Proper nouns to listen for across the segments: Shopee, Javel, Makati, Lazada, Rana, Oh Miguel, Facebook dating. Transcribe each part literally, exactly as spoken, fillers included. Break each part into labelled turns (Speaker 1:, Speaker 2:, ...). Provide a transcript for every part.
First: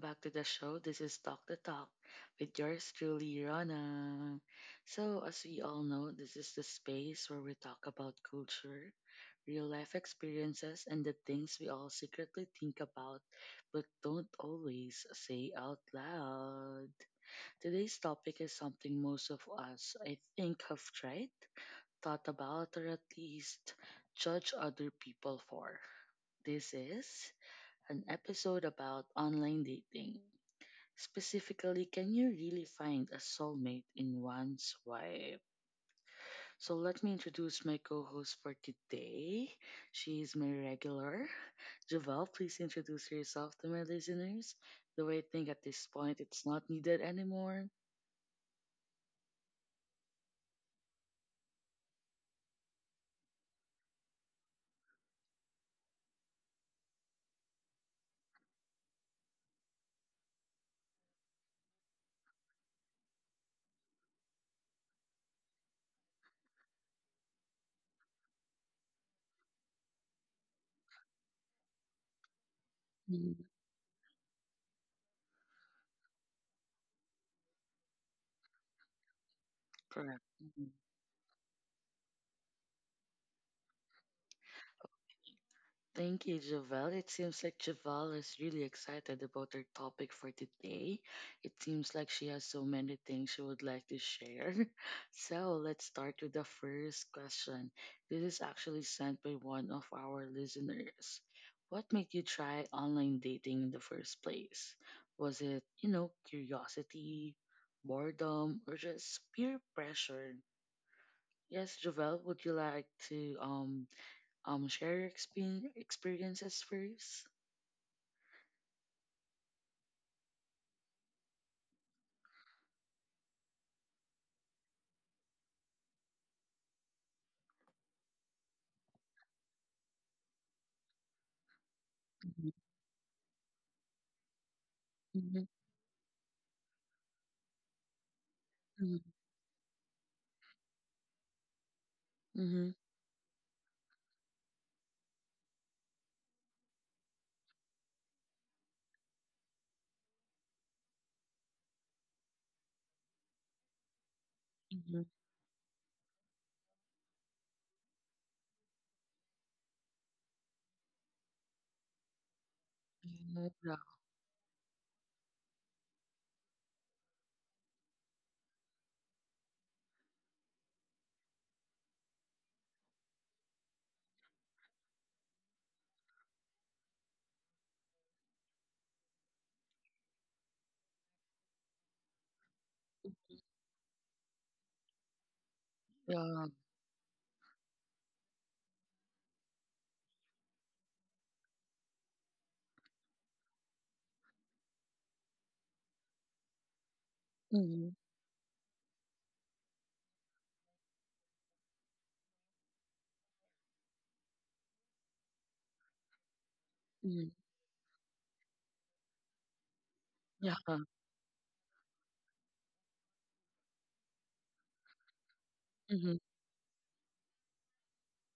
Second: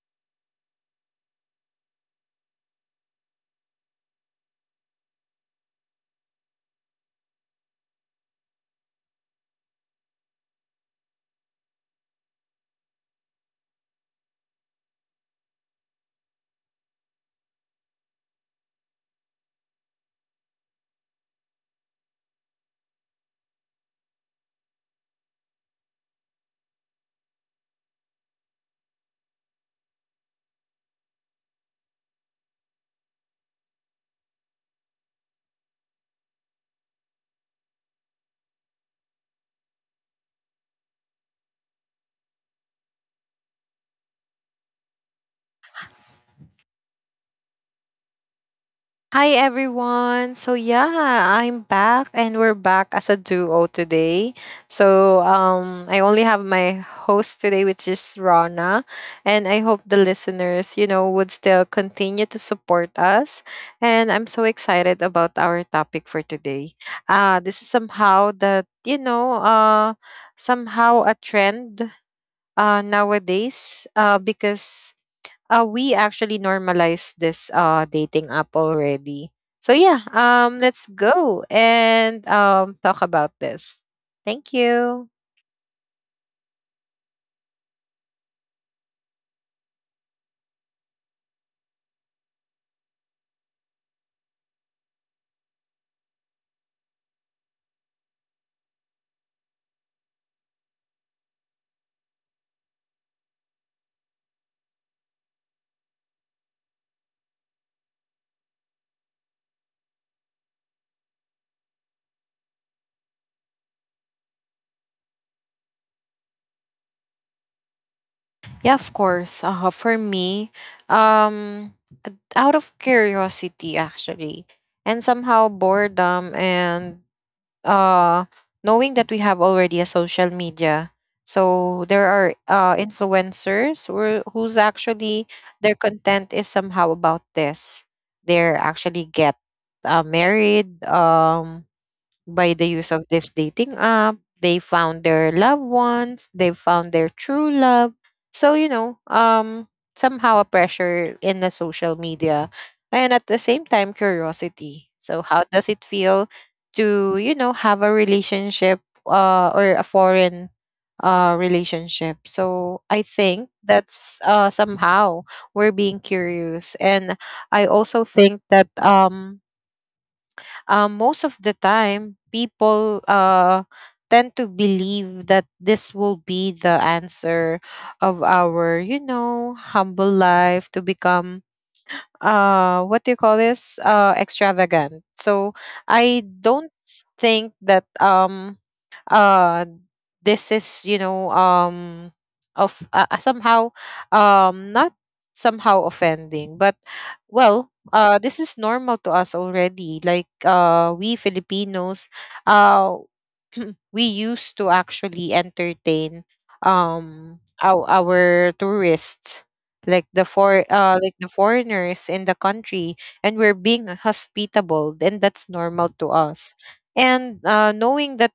Speaker 1: back to the show. This is Talk the Talk with yours truly, Rana. So, as we all know, this is the space where we talk about culture, real life experiences, and the things we all secretly think about but don't always say out loud. Today's topic is something most of us, I think, have tried, thought about, or at least judge other people for. This is an episode about online dating. Specifically, can you really find a soulmate in one swipe? So, let me introduce my co host for today. She is my regular. Javel, please introduce yourself to my listeners. Though I think at this point it's not needed anymore.
Speaker 2: Hi everyone. So yeah, I'm back and we're back as a duo today. So um I only have my host today, which is Rana, and I hope the listeners, you know, would still continue to support us, and I'm so excited about our topic for today. Uh this is somehow that, you know, uh somehow a trend uh
Speaker 1: Mm.
Speaker 2: nowadays uh because uh, we actually normalized this uh, dating app already. So yeah,
Speaker 1: Correct.
Speaker 2: um,
Speaker 1: Mm-hmm.
Speaker 2: let's go and um, talk about this. Thank you.
Speaker 1: Thank you, Javel. It seems like Javel is really excited about her topic for today. It seems like she has so many things she would like to share. So let's start with the first question. This is actually sent by one of our listeners. What made you try online dating in the first place? Was it, you know, curiosity, boredom, or just peer pressure? Yes, Javel, would you like to um um share your exper- experiences first?
Speaker 2: Yeah, of course. Uh, for me, um, out of curiosity actually, and somehow boredom, and uh knowing that we have already a social media, so there are
Speaker 1: Mhm,
Speaker 2: uh influencers who who's actually,
Speaker 1: mhm,
Speaker 2: their content is somehow about this, they're
Speaker 1: mhm,
Speaker 2: actually get uh, married um by the
Speaker 1: mm-hmm,
Speaker 2: use of this dating app. They found their loved ones, they found their true love. So, you know, um, somehow a pressure in the social media and at the same time curiosity.
Speaker 1: mhm.
Speaker 2: So how does it feel to, you know, have a relationship uh, or a foreign uh, relationship? So I
Speaker 1: Yeah,
Speaker 2: think
Speaker 1: yeah,
Speaker 2: that's uh, somehow we're being curious. And I also think that um um, most of the time people uh, tend to believe that this will be the answer of our you know humble life, to become uh what do you call this, uh extravagant. So i
Speaker 1: yeah,
Speaker 2: don't think that um uh this is you know um of uh, uh, somehow um not somehow offending, but well,
Speaker 1: mhm,
Speaker 2: uh this is normal to us already, like uh we Filipinos uh we used to actually entertain
Speaker 1: mhm,
Speaker 2: um our, our tourists, like the
Speaker 1: yeah,
Speaker 2: for uh like the foreigners in the country, and we're being hospitable, and that's normal to
Speaker 1: mhm,
Speaker 2: us. And uh knowing that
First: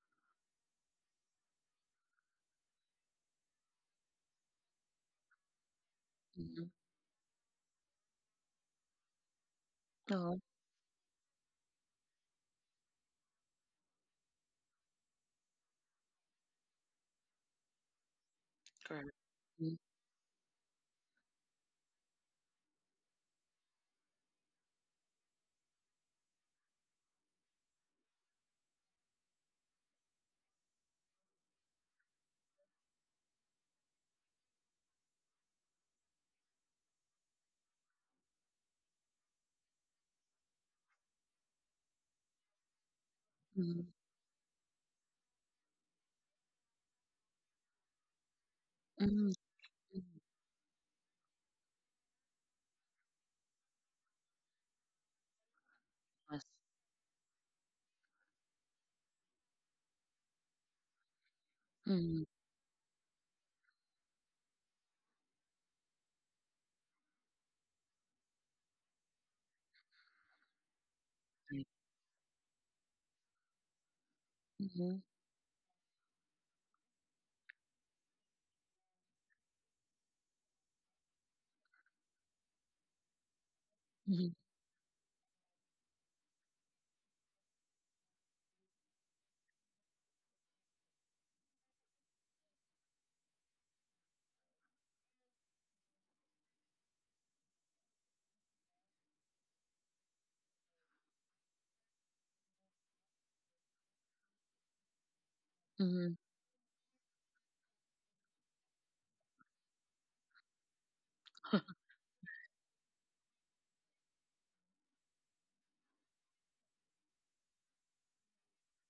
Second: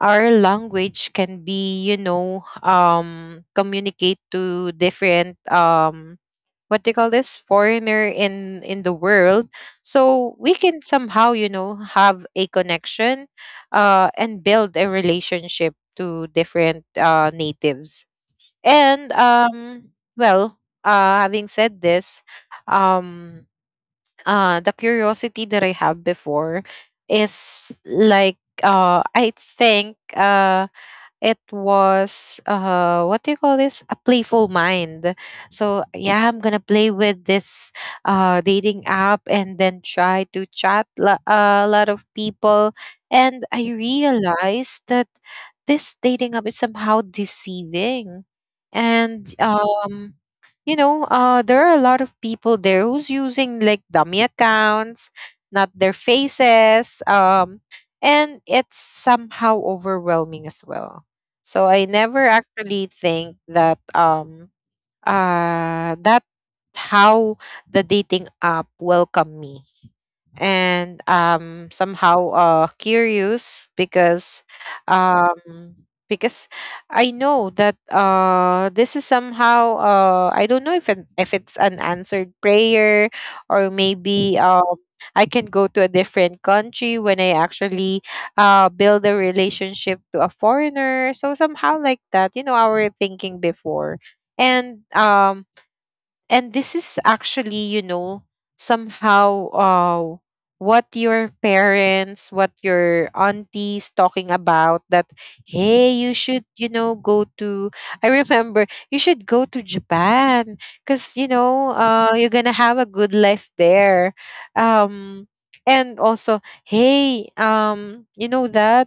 Speaker 2: our language can be you know um communicate to different um
Speaker 1: mhm.
Speaker 2: what they call this, foreigner in in the world,
Speaker 1: Yeah,
Speaker 2: so we can somehow you know have a connection uh and build a relationship to different uh natives.
Speaker 1: correct,
Speaker 2: And
Speaker 1: mhm,
Speaker 2: um well, uh having said this, um uh the curiosity that i have before is like, uh i think uh it was uh what do you call this, a playful mind. So yeah, i'm gonna play with this uh dating app and then try to chat lo- a lot of people, and i
Speaker 1: mhm,
Speaker 2: realized that this dating app is somehow deceiving.
Speaker 1: mhm,
Speaker 2: And
Speaker 1: mhm,
Speaker 2: um you know uh there are a lot of people there who's using like dummy accounts, not their
Speaker 1: yes,
Speaker 2: faces um and it's somehow overwhelming as well. So I
Speaker 1: mm-hmm.
Speaker 2: never actually think that um uh that, how the dating app welcome me. And um somehow uh curious, because
Speaker 1: Mhm,
Speaker 2: um because I know that uh this is somehow, uh I don't know if an, if it's an answered prayer, or
Speaker 1: mhm,
Speaker 2: maybe um I can go to a different country when I actually uh build a relationship to a foreigner. So somehow like that, you know our thinking before. And um and this is actually you know somehow uh what your parents, what your aunties talking about, that hey,
Speaker 1: mhm.
Speaker 2: you should you know go to, i remember, you should go to Japan, because you know uh you're gonna have a good life there. um and also, hey, um you know that,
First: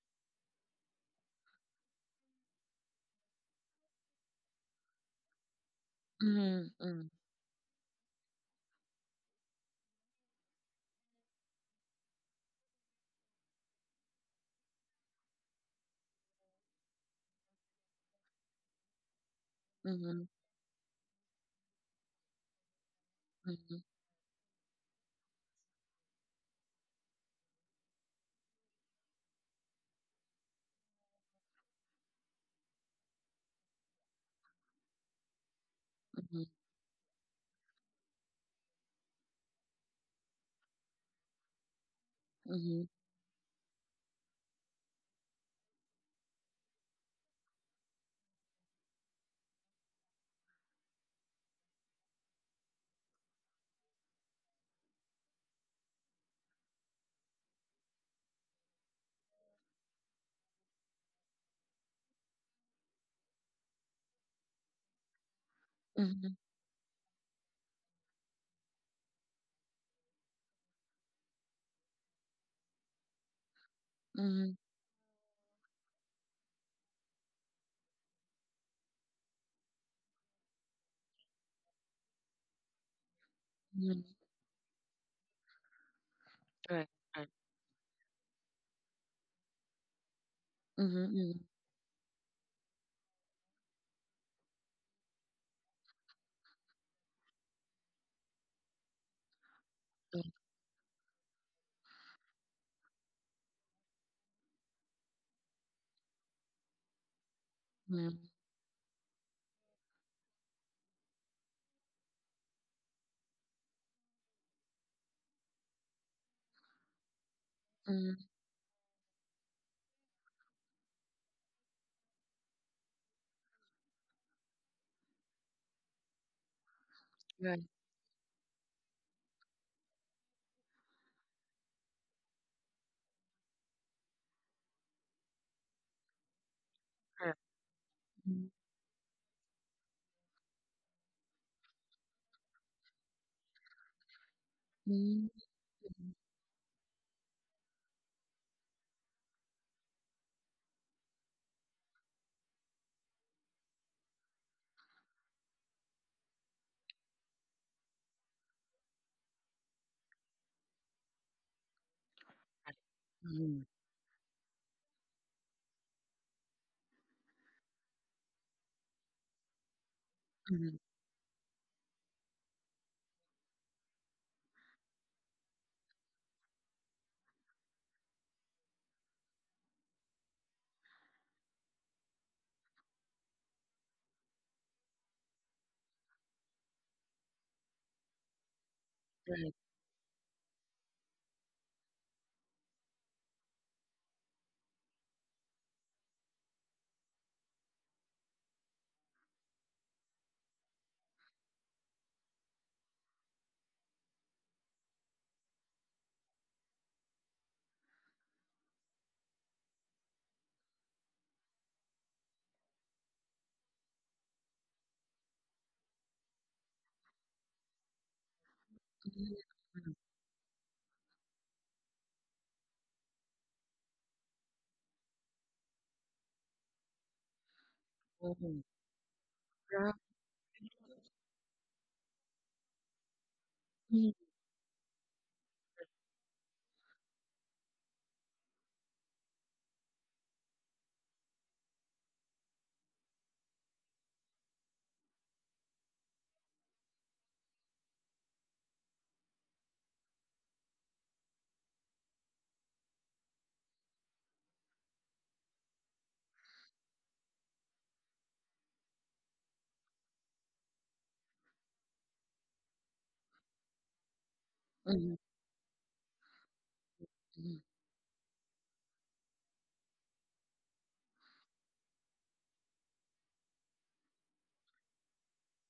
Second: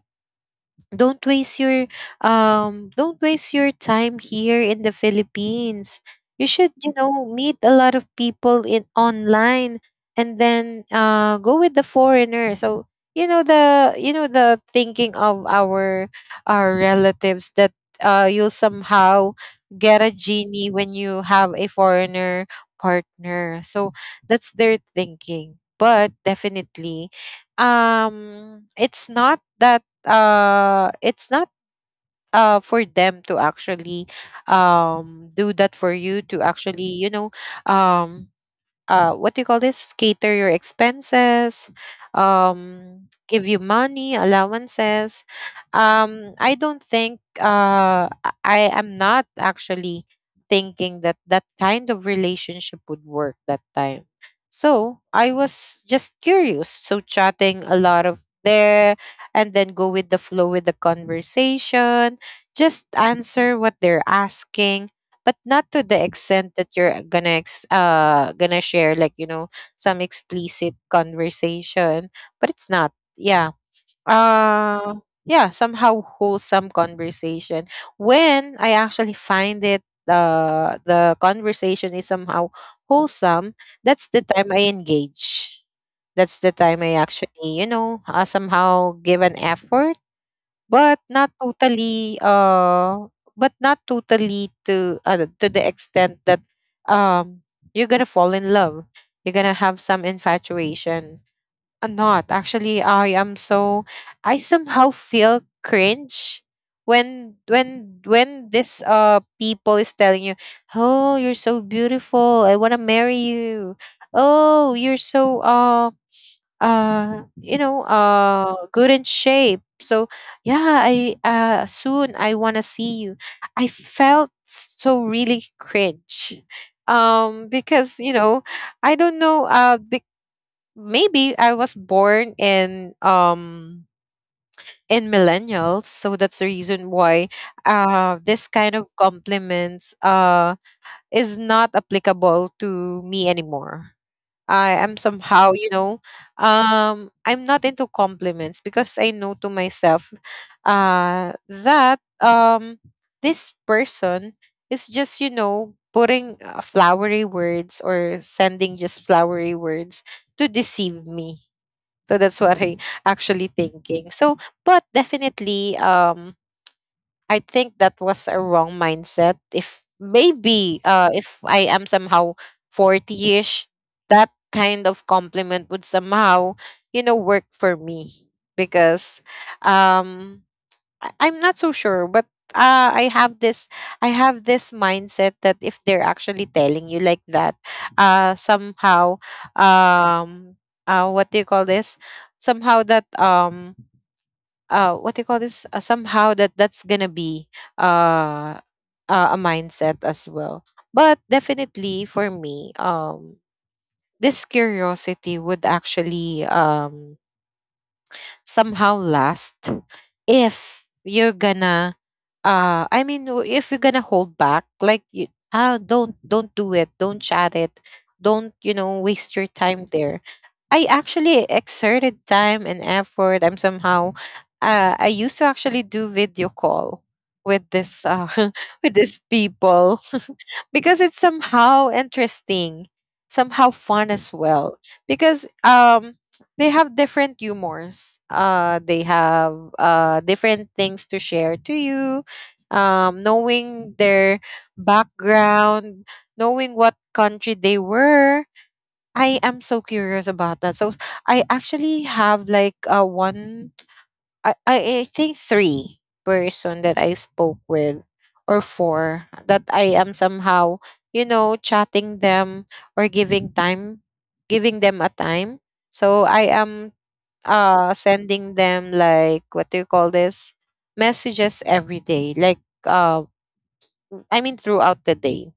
Speaker 2: don't waste your, um don't waste your time here in the Philippines. You should,
Speaker 1: Mhm,
Speaker 2: you
Speaker 1: mhm,
Speaker 2: know, meet a lot of people in online, and then uh go with the foreigner. So, you know the you know the thinking of our our relatives, that uh you'll somehow get a
Speaker 1: mhm,
Speaker 2: genie when you have a foreigner partner.
Speaker 1: mhm,
Speaker 2: So that's their thinking. But definitely, um it's not that, uh it's not uh for them to actually um do that, for you
Speaker 1: mhm,
Speaker 2: to actually you know um uh what do you call this, cater your expenses,
Speaker 1: mhm,
Speaker 2: um give you money allowances. um i don't think uh i I am not actually thinking that that kind of relationship would work that time. So i was just curious, so chatting a lot of there, and then go with the flow with the conversation, just answer what they're asking, but not to the
Speaker 1: mhm,
Speaker 2: extent that you're gonna ex- uh gonna share, like you know some explicit conversation. But it's not. Yeah.
Speaker 1: mhm,
Speaker 2: uh yeah Somehow wholesome conversation. When i actually find it, uh, the conversation is somehow wholesome,
Speaker 1: mhm,
Speaker 2: that's the time i engage. That's the time
Speaker 1: correct,
Speaker 2: i
Speaker 1: correct,
Speaker 2: actually you know uh, somehow give an effort, but
Speaker 1: mhm,
Speaker 2: not
Speaker 1: mhm,
Speaker 2: totally uh but not totally to uh, to the extent that um you're going to fall in love. You're going to have some infatuation. Uh, not actually, I am so, I somehow feel cringe when when
Speaker 1: mhm, mhm,
Speaker 2: when this uh people is telling you, "Oh, you're so beautiful. I want to marry you." "Oh, you're so uh uh you know
Speaker 1: mhm.
Speaker 2: uh good in shape, so yeah, I uh soon i want to see you." I felt so really cringe, um
Speaker 1: Right,
Speaker 2: because you know i don't know, uh be- maybe i was born in um in millennials, so that's the reason why
Speaker 1: correct,
Speaker 2: uh
Speaker 1: mhm,
Speaker 2: this kind of compliments uh is not applicable to me anymore. I am
Speaker 1: mhm,
Speaker 2: somehow, you know,
Speaker 1: mhm,
Speaker 2: um, I'm not into compliments, because I know to myself, uh, that, um, this person is just, you know, putting uh, flowery words, or sending just flowery words to deceive me. So that's what
Speaker 1: right,
Speaker 2: I actually
Speaker 1: mm-hmm,
Speaker 2: thinking. So, but definitely, um, I think that was a wrong mindset. If
Speaker 1: mhm.
Speaker 2: maybe uh if I am somehow forty-ish, that kind of compliment would somehow, you know, work for me, because um I- I'm not so sure, but uh, I have this I have this mindset, that if they're actually telling you like that, uh somehow,
Speaker 1: Right.
Speaker 2: um uh what do you call this? Somehow that, um uh what do you call this, uh, somehow that, that's gonna be uh, uh a mindset as well. But definitely for me, um this curiosity would actually um somehow last, if you're gonna, uh I mean, w- if you're gonna hold back, like, you, ah don't, don't do it, don't chat it, don't, you know,
Speaker 1: Mm,
Speaker 2: waste your time there. I actually exerted time and effort. I'm somehow, uh, I used to actually do video call with this, uh,
Speaker 1: oh,
Speaker 2: with these
Speaker 1: yeah.
Speaker 2: people because it's somehow interesting, somehow
Speaker 1: Mm,
Speaker 2: fun as well. Because um they have different humors. Uh they have uh different things to share to you. Um knowing their background, knowing what country they were, I am so curious about that. So I actually have like, uh, one, I, I I think three person that I spoke with, or four, that I am somehow, you know, chatting them, or giving time, giving them
Speaker 1: mhm,
Speaker 2: a time. So I am
Speaker 1: mhm,
Speaker 2: uh sending them like, what do you call this, messages every day, like uh I mean throughout the day.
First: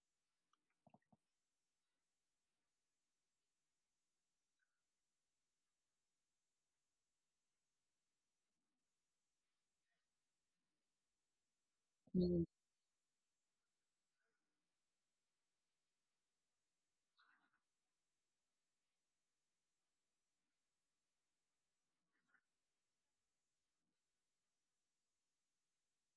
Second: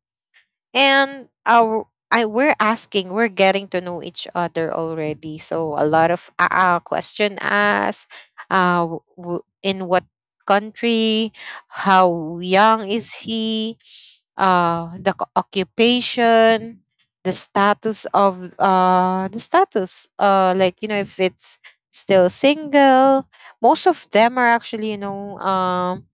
Speaker 2: And our, I, we're asking, we're getting to know each other already. So a lot of uh, uh, question asked, uh, w- w- in what country, how
Speaker 1: mhm,
Speaker 2: young is he, uh, the c- occupation, the status of uh, the status, uh, like you know if it's still single. Most of them are actually you know um,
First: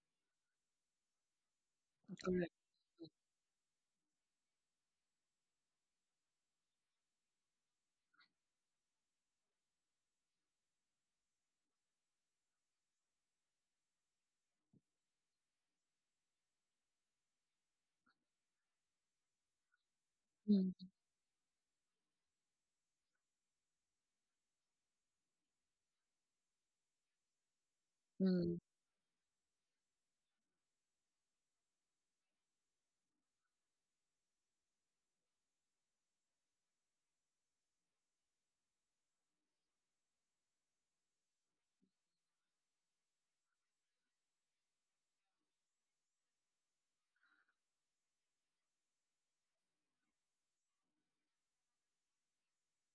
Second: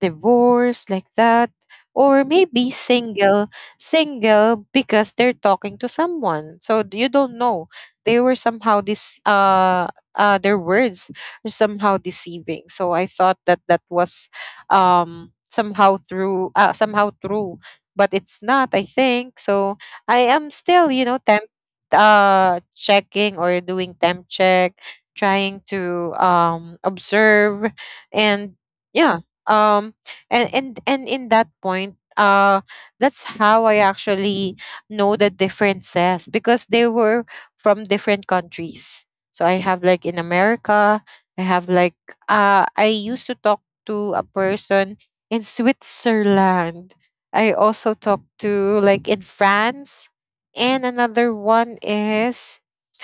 Speaker 2: divorced, like that, or
Speaker 1: correct.
Speaker 2: maybe single. Single because they're talking to someone, so d- you don't know. They were somehow this, uh uh their words were somehow deceiving, so i thought that that was um somehow through, uh, somehow true. But it's not, i think so. I am
Speaker 1: Mm,
Speaker 2: still you know temp uh checking, or doing temp check, trying to um observe, and
Speaker 1: mm,
Speaker 2: yeah. um and and and In that point, uh that's how i actually know the differences, because they were from different countries. So i have like in America. I have like, uh i used to talk to a person in Switzerland. I also talked to like in France. And another one is,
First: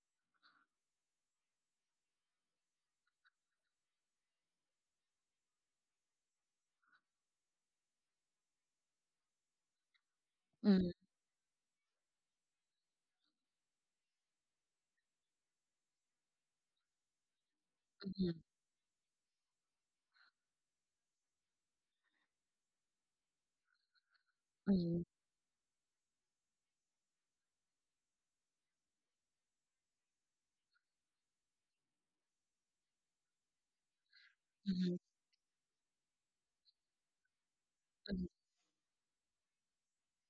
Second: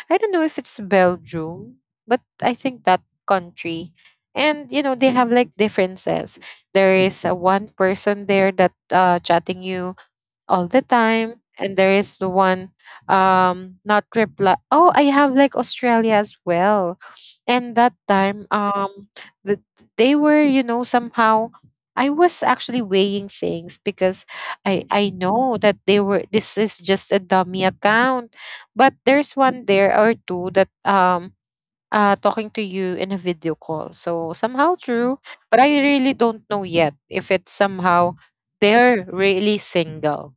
Speaker 2: I don't know if it's Belgium, but I think that country. And you know, they have like differences. There is a one person there that uh chatting you all the
Speaker 1: mm,
Speaker 2: time, and there is the one um not reply. Oh, i have like Australia as well. And that
Speaker 1: mhm,
Speaker 2: time, um the, they were you know somehow, i was actually weighing things, because i
Speaker 1: mhm,
Speaker 2: i know that they were, this is just a dummy account. But there's one there or two that um uh talking to you in a video call, so somehow
Speaker 1: mhm,
Speaker 2: true. But i really don't know yet if it's somehow
Speaker 1: mhm,
Speaker 2: they're really single,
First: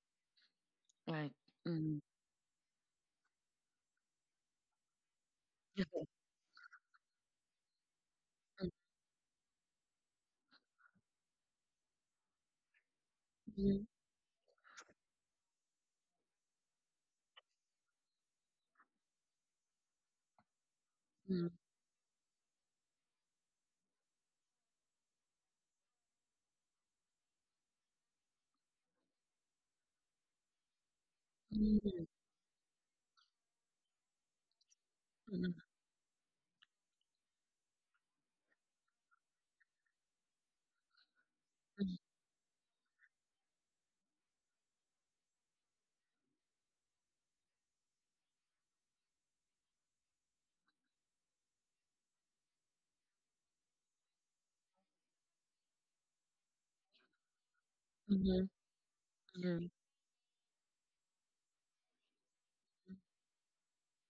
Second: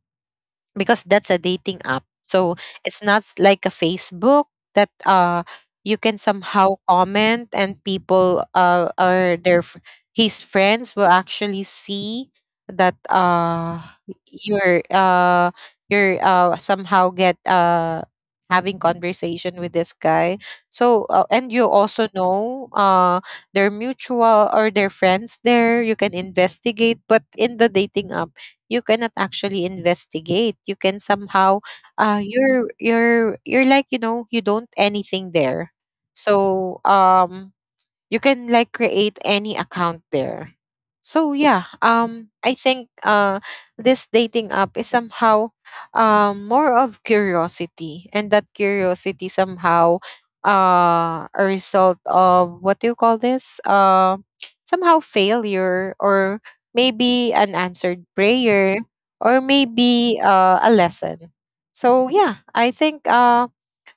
Speaker 2: because that's
Speaker 1: right.
Speaker 2: a dating
Speaker 1: Mm,
Speaker 2: app. So it's not s- like a Facebook that uh you
Speaker 1: mhm,
Speaker 2: can somehow comment and people uh or their f- his friends will actually see that
Speaker 1: mhm,
Speaker 2: uh you're uh you're uh somehow get uh having conversation with this guy so uh,
Speaker 1: mhm,
Speaker 2: and you also know uh their mutual or their friends there you can investigate. But in the dating app you cannot actually investigate. You can somehow
Speaker 1: mhm,
Speaker 2: uh you're you're you're like you know you don't
Speaker 1: mhm,
Speaker 2: anything
Speaker 1: mhm,
Speaker 2: there. So um you can like create any account there. So yeah, um i think uh this dating app is somehow um more of curiosity, and that curiosity somehow uh a result of what do you call this, uh somehow failure, or maybe an answered
Speaker 1: mhm,
Speaker 2: prayer, or
Speaker 1: mhm,
Speaker 2: maybe uh, a lesson. So yeah, i think uh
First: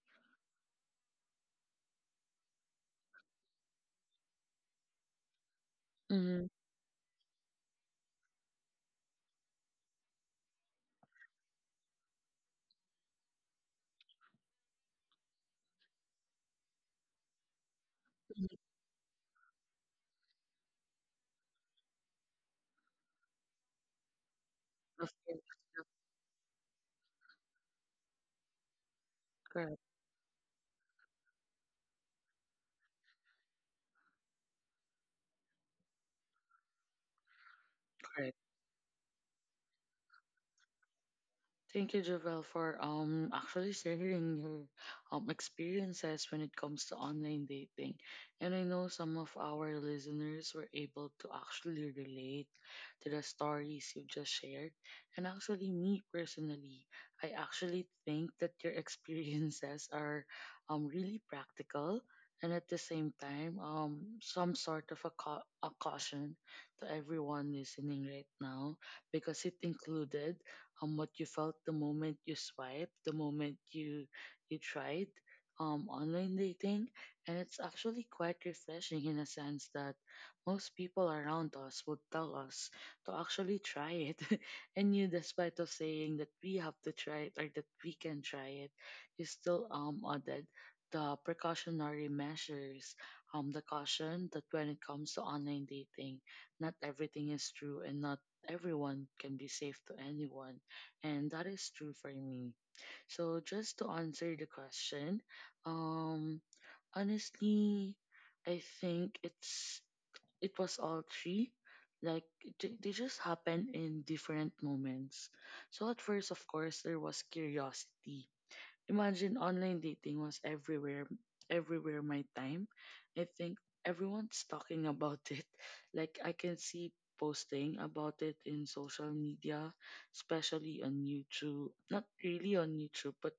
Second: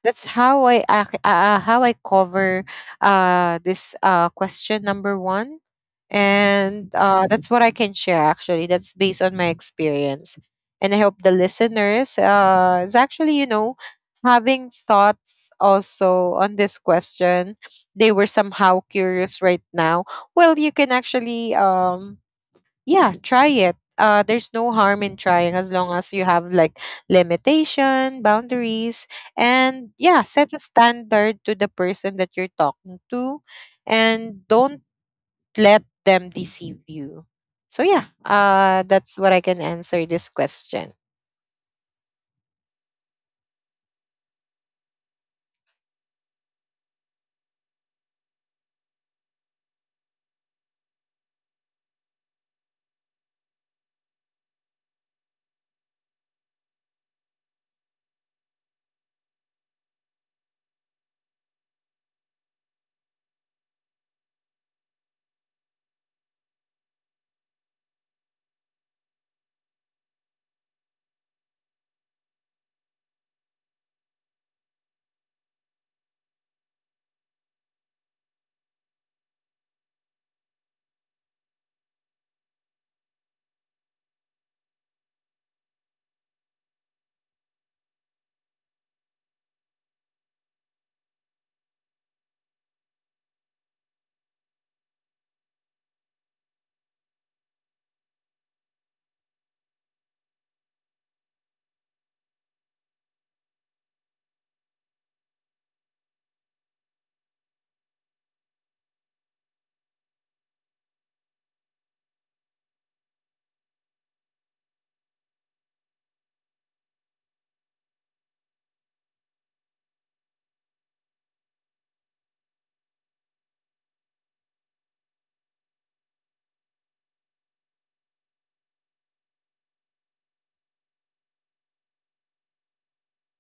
Speaker 2: that's how I ac- uh, uh, how I cover uh this uh question number one,
Speaker 1: mhm,
Speaker 2: and uh that's what I can share actually. That's based on my experience, and I hope the listeners uh is actually you know having thoughts also on this question. They were
Speaker 1: mhm,
Speaker 2: somehow curious right now. Well, you can actually um yeah try it. Uh there's no harm
Speaker 1: of
Speaker 2: in
Speaker 1: course.
Speaker 2: trying, as long as you have like limitation boundaries
Speaker 1: Correct.
Speaker 2: and yeah set a standard to the person that you're talking to, and don't let them deceive you. So yeah,
Speaker 1: Correct.
Speaker 2: uh that's what I can answer this question.
Speaker 1: Thank you, Javel, for um actually sharing your um experiences when it comes to online dating. And I know some of our listeners were able to actually relate to the stories you just shared. And actually me personally, I actually think that your experiences are um really practical and at the same time um some sort of a, cau- a caution to everyone listening right now because it included um, what you felt the moment you swiped, the moment you you tried um, online dating, and it's actually quite refreshing in a sense that most people around us would tell us to actually try it, and you, despite of saying that we have to try it or that we can try it, you still um added the precautionary measures, um, the caution that when it comes to online dating, not everything is true and not everyone can be safe to anyone, and that is true for me. So just to answer the question, um, honestly, I think it's it was all three. Like they, they just happened in different moments. So at first, of course, there was curiosity. Imagine online dating was everywhere, everywhere my time. I think everyone's talking about it. Like I can see posting about it in social media, especially on YouTube. Not really on YouTube, but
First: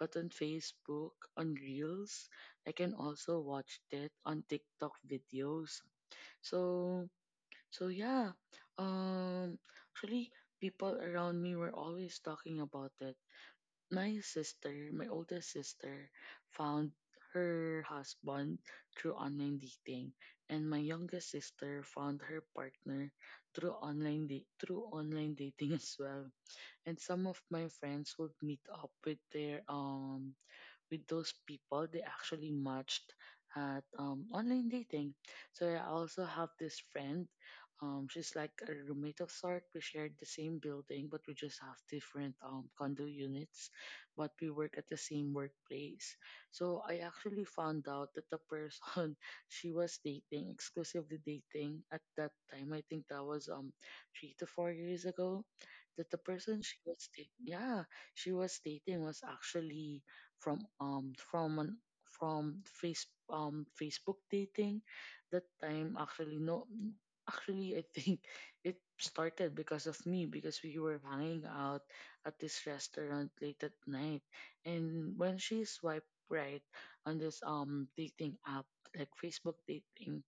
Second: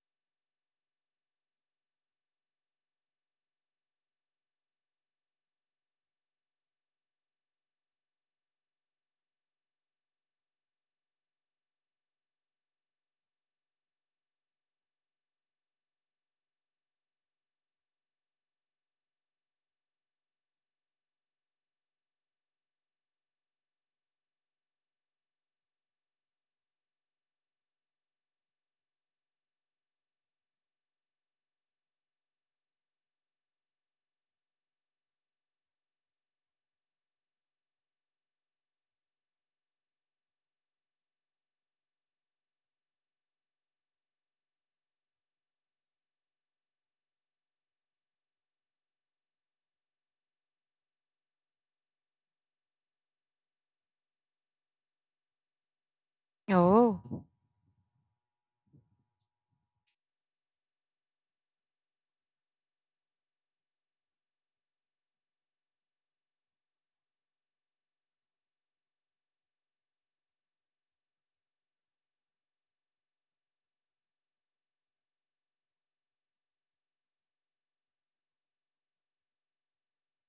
Speaker 1: but on Facebook, on Reels. I can also watch it on TikTok videos. So so yeah. Um actually people around me were always talking about it. My sister, my oldest sister, found her husband through online dating, and my youngest sister found her partner through online da- through online dating as well. And some of my friends would meet up with their um with those people they actually matched at um, online dating. So I also have this friend. Um, she's like a roommate of sort. We shared the same building, but we just have different um, condo units. But we work at the same workplace. So I actually found out that the person she was dating, exclusively dating at that time, I think that was um three to four years ago, that the person she was
Speaker 2: Oh.
Speaker 1: dating, yeah, she was dating was actually from um from an, from face um Facebook dating. That time actually no, actually I think it started because of me, because we were hanging out at this restaurant late at night, and when she swiped right on this um dating app, like Facebook dating,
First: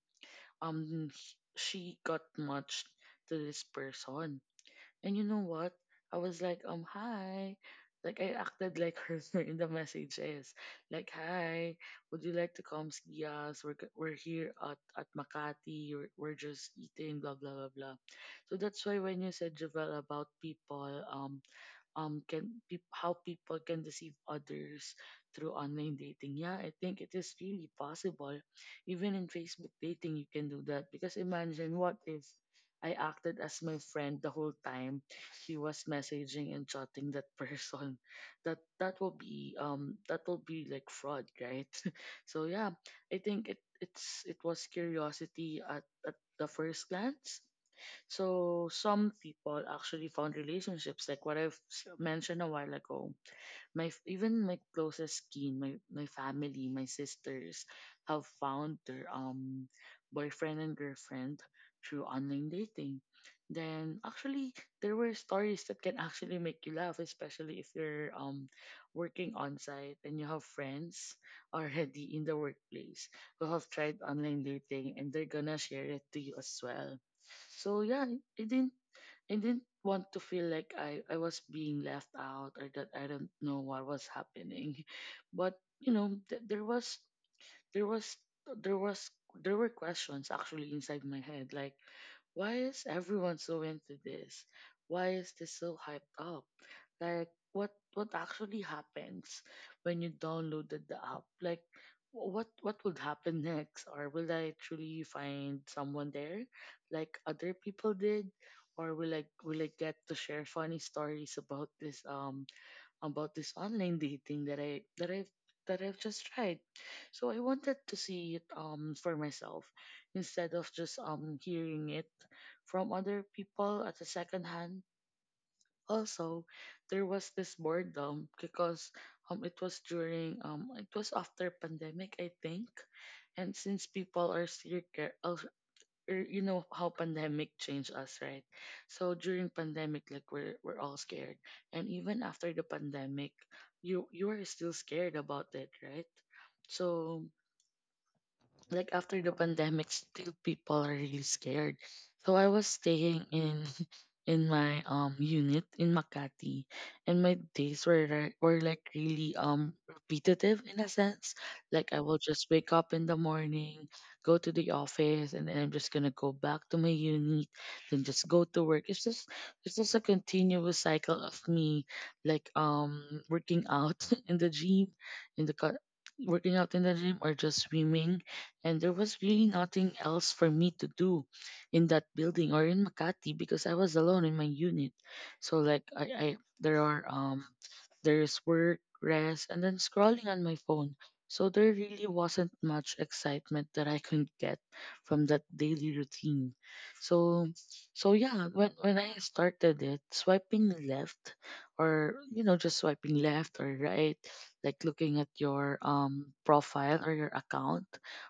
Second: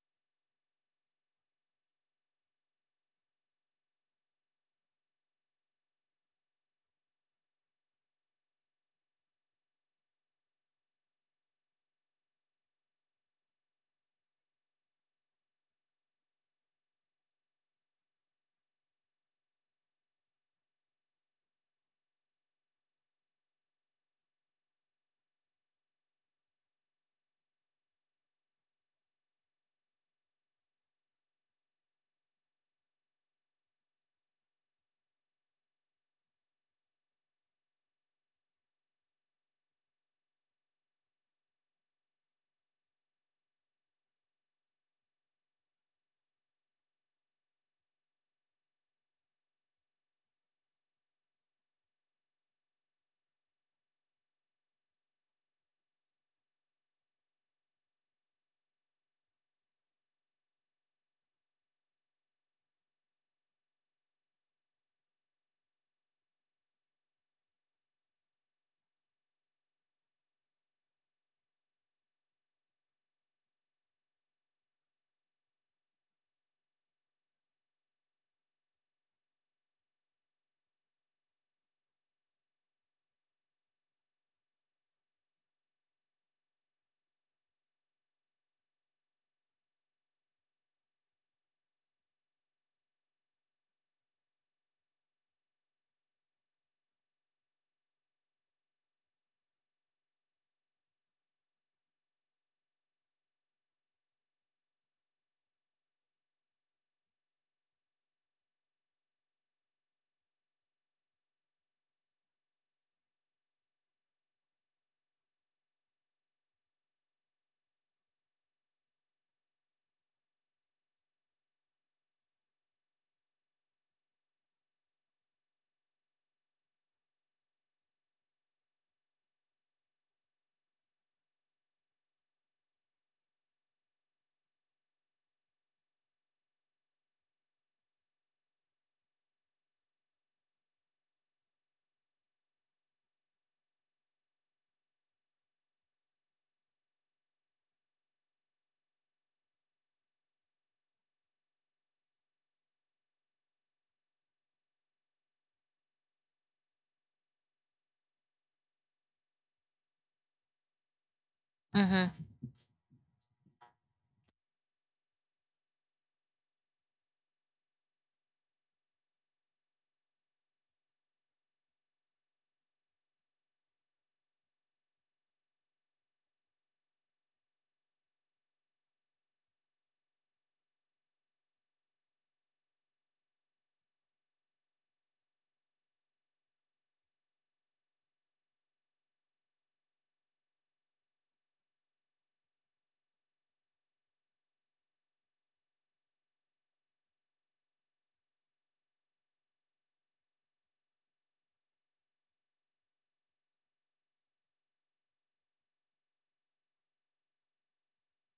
Speaker 1: um she got matched to this person. And you know what? I was like, um, hi. Like I acted like her in the messages. Like, hi, would you like to come see us? We're g- we're here at, at Makati. We're, we're just eating, blah blah blah blah. So that's why when you said Javel about people, um, um can peop how people can deceive others through online dating. Yeah, I think it is really possible. Even in Facebook dating, you can do that because imagine what if I acted as my friend the whole time he was messaging and chatting that person. That that will be um that will be like fraud, right? So yeah, I think it it's it was curiosity at, at the first glance, so some people actually found relationships, like what I've s- mentioned a while ago. My f- even my closest kin, my my family, my sisters, have found their um boyfriend and girlfriend through online dating. Then actually there were stories that can actually make you laugh, especially if you're um working on site and you have friends already in the workplace who have tried online dating and they're gonna share it to you as well. So yeah, it didn't I didn't want to feel like I, I was being left out or that I don't know what was happening. But you know, th- there was there was there was there were questions actually inside my head, like why is everyone so into this? Why is this so hyped up? Like what what actually happens when you downloaded the app? Like wh- what what would happen next? Or will I truly find someone there like other people did? Or will I will I get to share funny stories about this um about this online dating that I that I that I've just tried. So I wanted to see it um for myself, instead of just um hearing it from other people at a second hand. Also, there was this boredom because um it was during um it was after pandemic I think, and since people are still care are er, you know how pandemic changed us, right? So during pandemic, like we're, we're all scared, and even after the pandemic, you you are still scared about it, right? So like after the pandemic, still people are really scared, so I was staying in in my um unit in Makati, and my days were re- were like really um repetitive in a sense, like I
Speaker 2: Mm-hmm.
Speaker 1: will just wake up in the morning, go to the office, and then I'm just gonna go back to my unit, then just go to work. It's just it's just a continuous cycle of me, like um working out in the gym, in the car, working out in the gym or just swimming. And there was really nothing else for me to do in that building or in Makati because I was alone in my unit. So like I, I there are um there's work, rest, and then scrolling on my phone. So there really wasn't much excitement that I could get from that daily routine. So so yeah, when when I started it, swiping left, or you know, just swiping left or right, like looking at your um profile or your account,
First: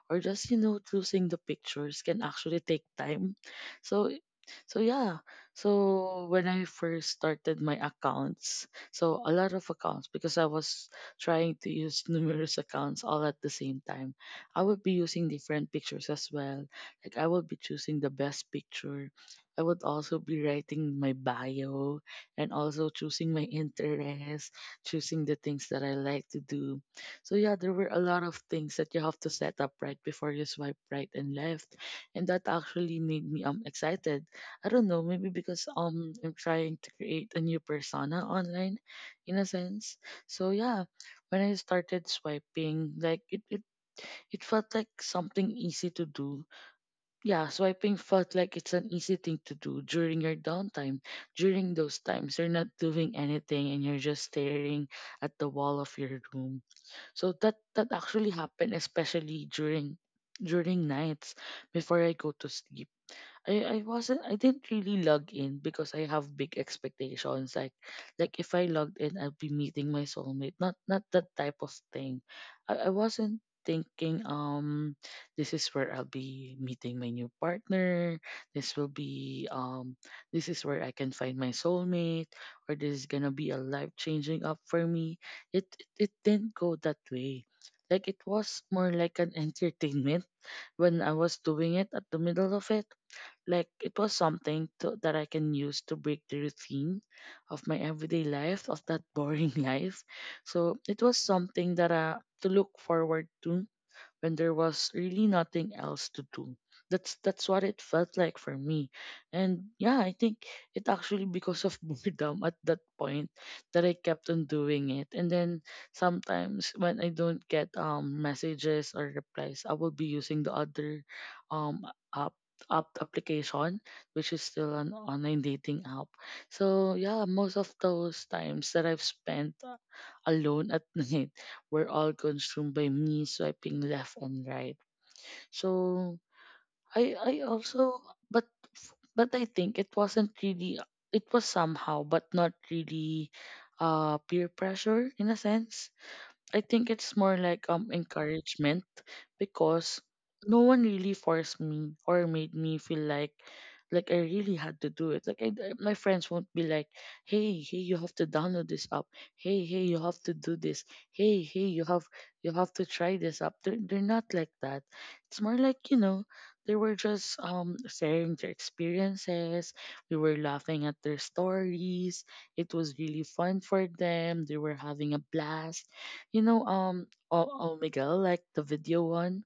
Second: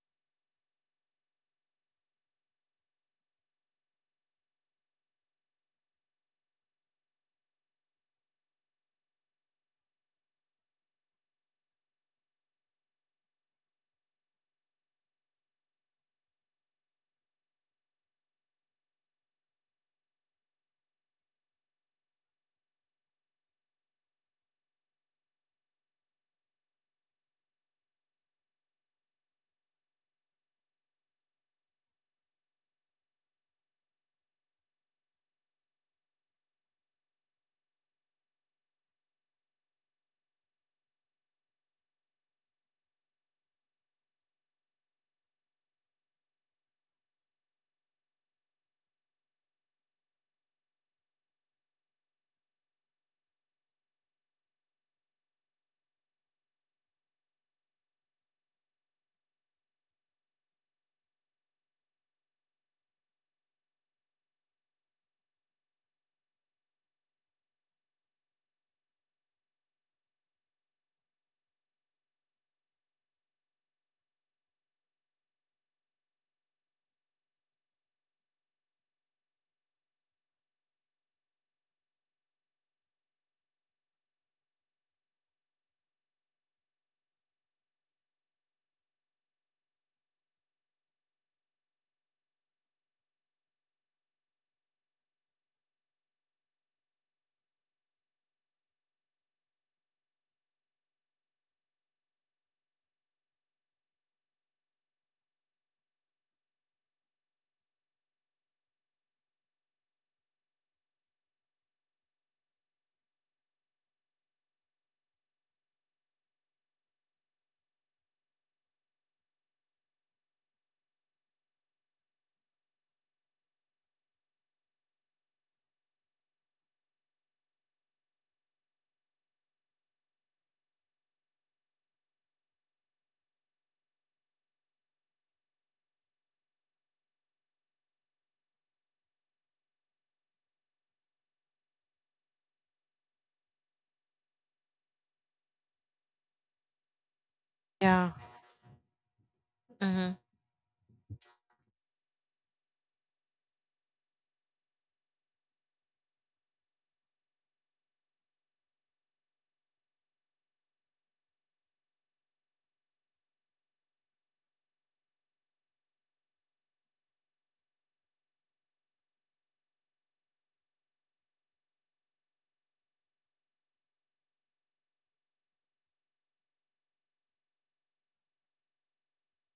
Speaker 1: or just you know choosing the pictures, can actually take time. so so yeah, so when I first started my accounts, so a lot of accounts because I was trying to use numerous accounts all at the same time, I would be using different pictures as well, like I would be choosing the best picture. I would also be writing my bio and also choosing my interests, choosing the things that I like to do. So yeah, there were a lot of things that you have to set up right before you swipe right and left, and that actually made me um excited. I don't know, maybe because um I'm trying to create a new persona online, in a sense. So yeah, when I started swiping, like it it it felt like something easy to do. Yeah, swiping felt like it's an easy thing to do during your downtime. During those times, you're not doing anything and you're just staring at the wall of your room, so that that actually happened, especially during during nights before I go to sleep. I, I wasn't I didn't really log in because I have big expectations. Like like if I logged in, I'd be meeting my soulmate. Not not that type of thing. I, I wasn't thinking um this is where I'll be meeting my new partner. This will be um this is where I can find my soulmate, or this is gonna be a life changing up for me. It, it it didn't go that way. Like it was more like an entertainment when I was doing it at the middle of it, like it was something to, that I can use to break the routine of my everyday life, of that boring life. So it was something that uh, to look forward to when there was really nothing else to do. That's that's what it felt like for me. And yeah, I think it actually because of boredom at that point that I kept on doing it. And then sometimes when I don't get um messages or replies, I will be using the other um app app application, which is still an online dating app. So yeah, most of those times that I've spent uh, alone at night were all consumed by me swiping left and right. So I I also, but but I think it wasn't really, it was somehow but not really uh peer pressure in a sense. I think it's more like um
Speaker 2: Yeah.
Speaker 1: encouragement, because
Speaker 2: Mm-hmm.
Speaker 1: no one really forced me or made me feel like like I really had to do it. Like I, I- my friends won't be like, "Hey, hey, you have to download this app. Hey, hey, you have to do this. Hey, hey, you have you have to try this app." They're they're not like that. It's more like, you know, they were just um sharing their experiences. We were laughing at their stories. It was really fun for them. They were having a blast, you know, um, oh, oh Miguel, like the video one.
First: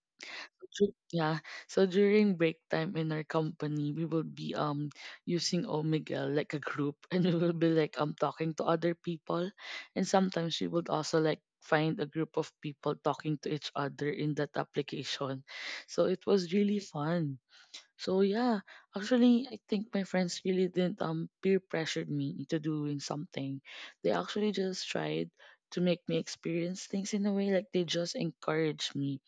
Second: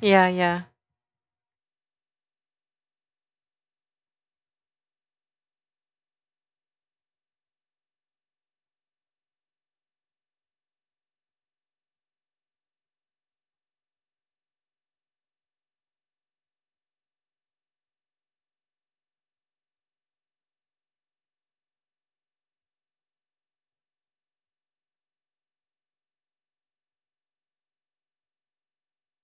Speaker 2: Yeah, yeah.
Speaker 1: Ju- Yeah. So during break time in our company, we will be um using Oh Miguel like a group, and we will be like um talking to other people, and sometimes we would also like find a group of people talking to each other in that application. So it was really fun. So yeah, actually, I think my friends really didn't um peer pressured me into doing something. They actually just tried to make me experience things in a way, like they just encouraged me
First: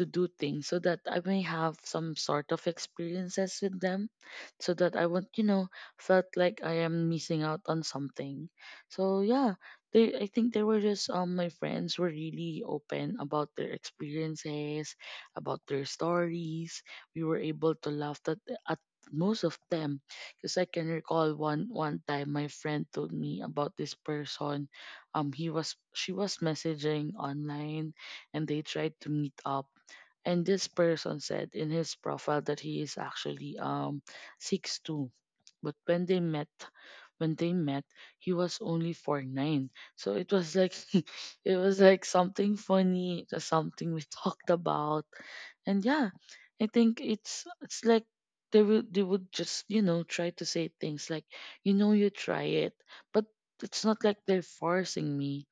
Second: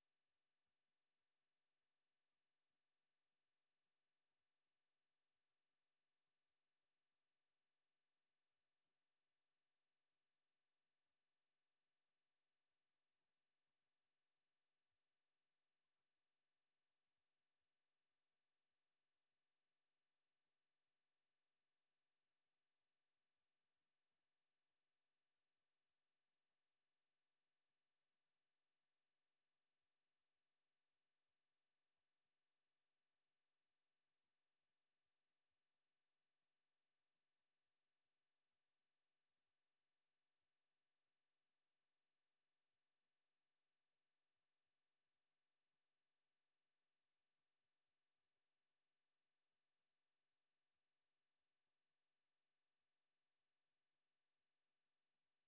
Speaker 1: to do things so that I may have some sort of experiences with them, so that I won't, you know, felt like I am missing out on something. So yeah, they, I think they were just um my friends were really open about their experiences, about their stories. We were able to laugh at at most of them, because I can recall one one time my friend told me about this person. Um he was She was messaging online, and they tried to meet up, and this person said in his profile that he is actually um six two, but when they met when they met he was only four nine. So it was like, it was like something funny, it was something we talked about. And yeah, I think it's it's like they would they would just, you know, try to say things like, you know, you try it, but it's not like they're forcing me.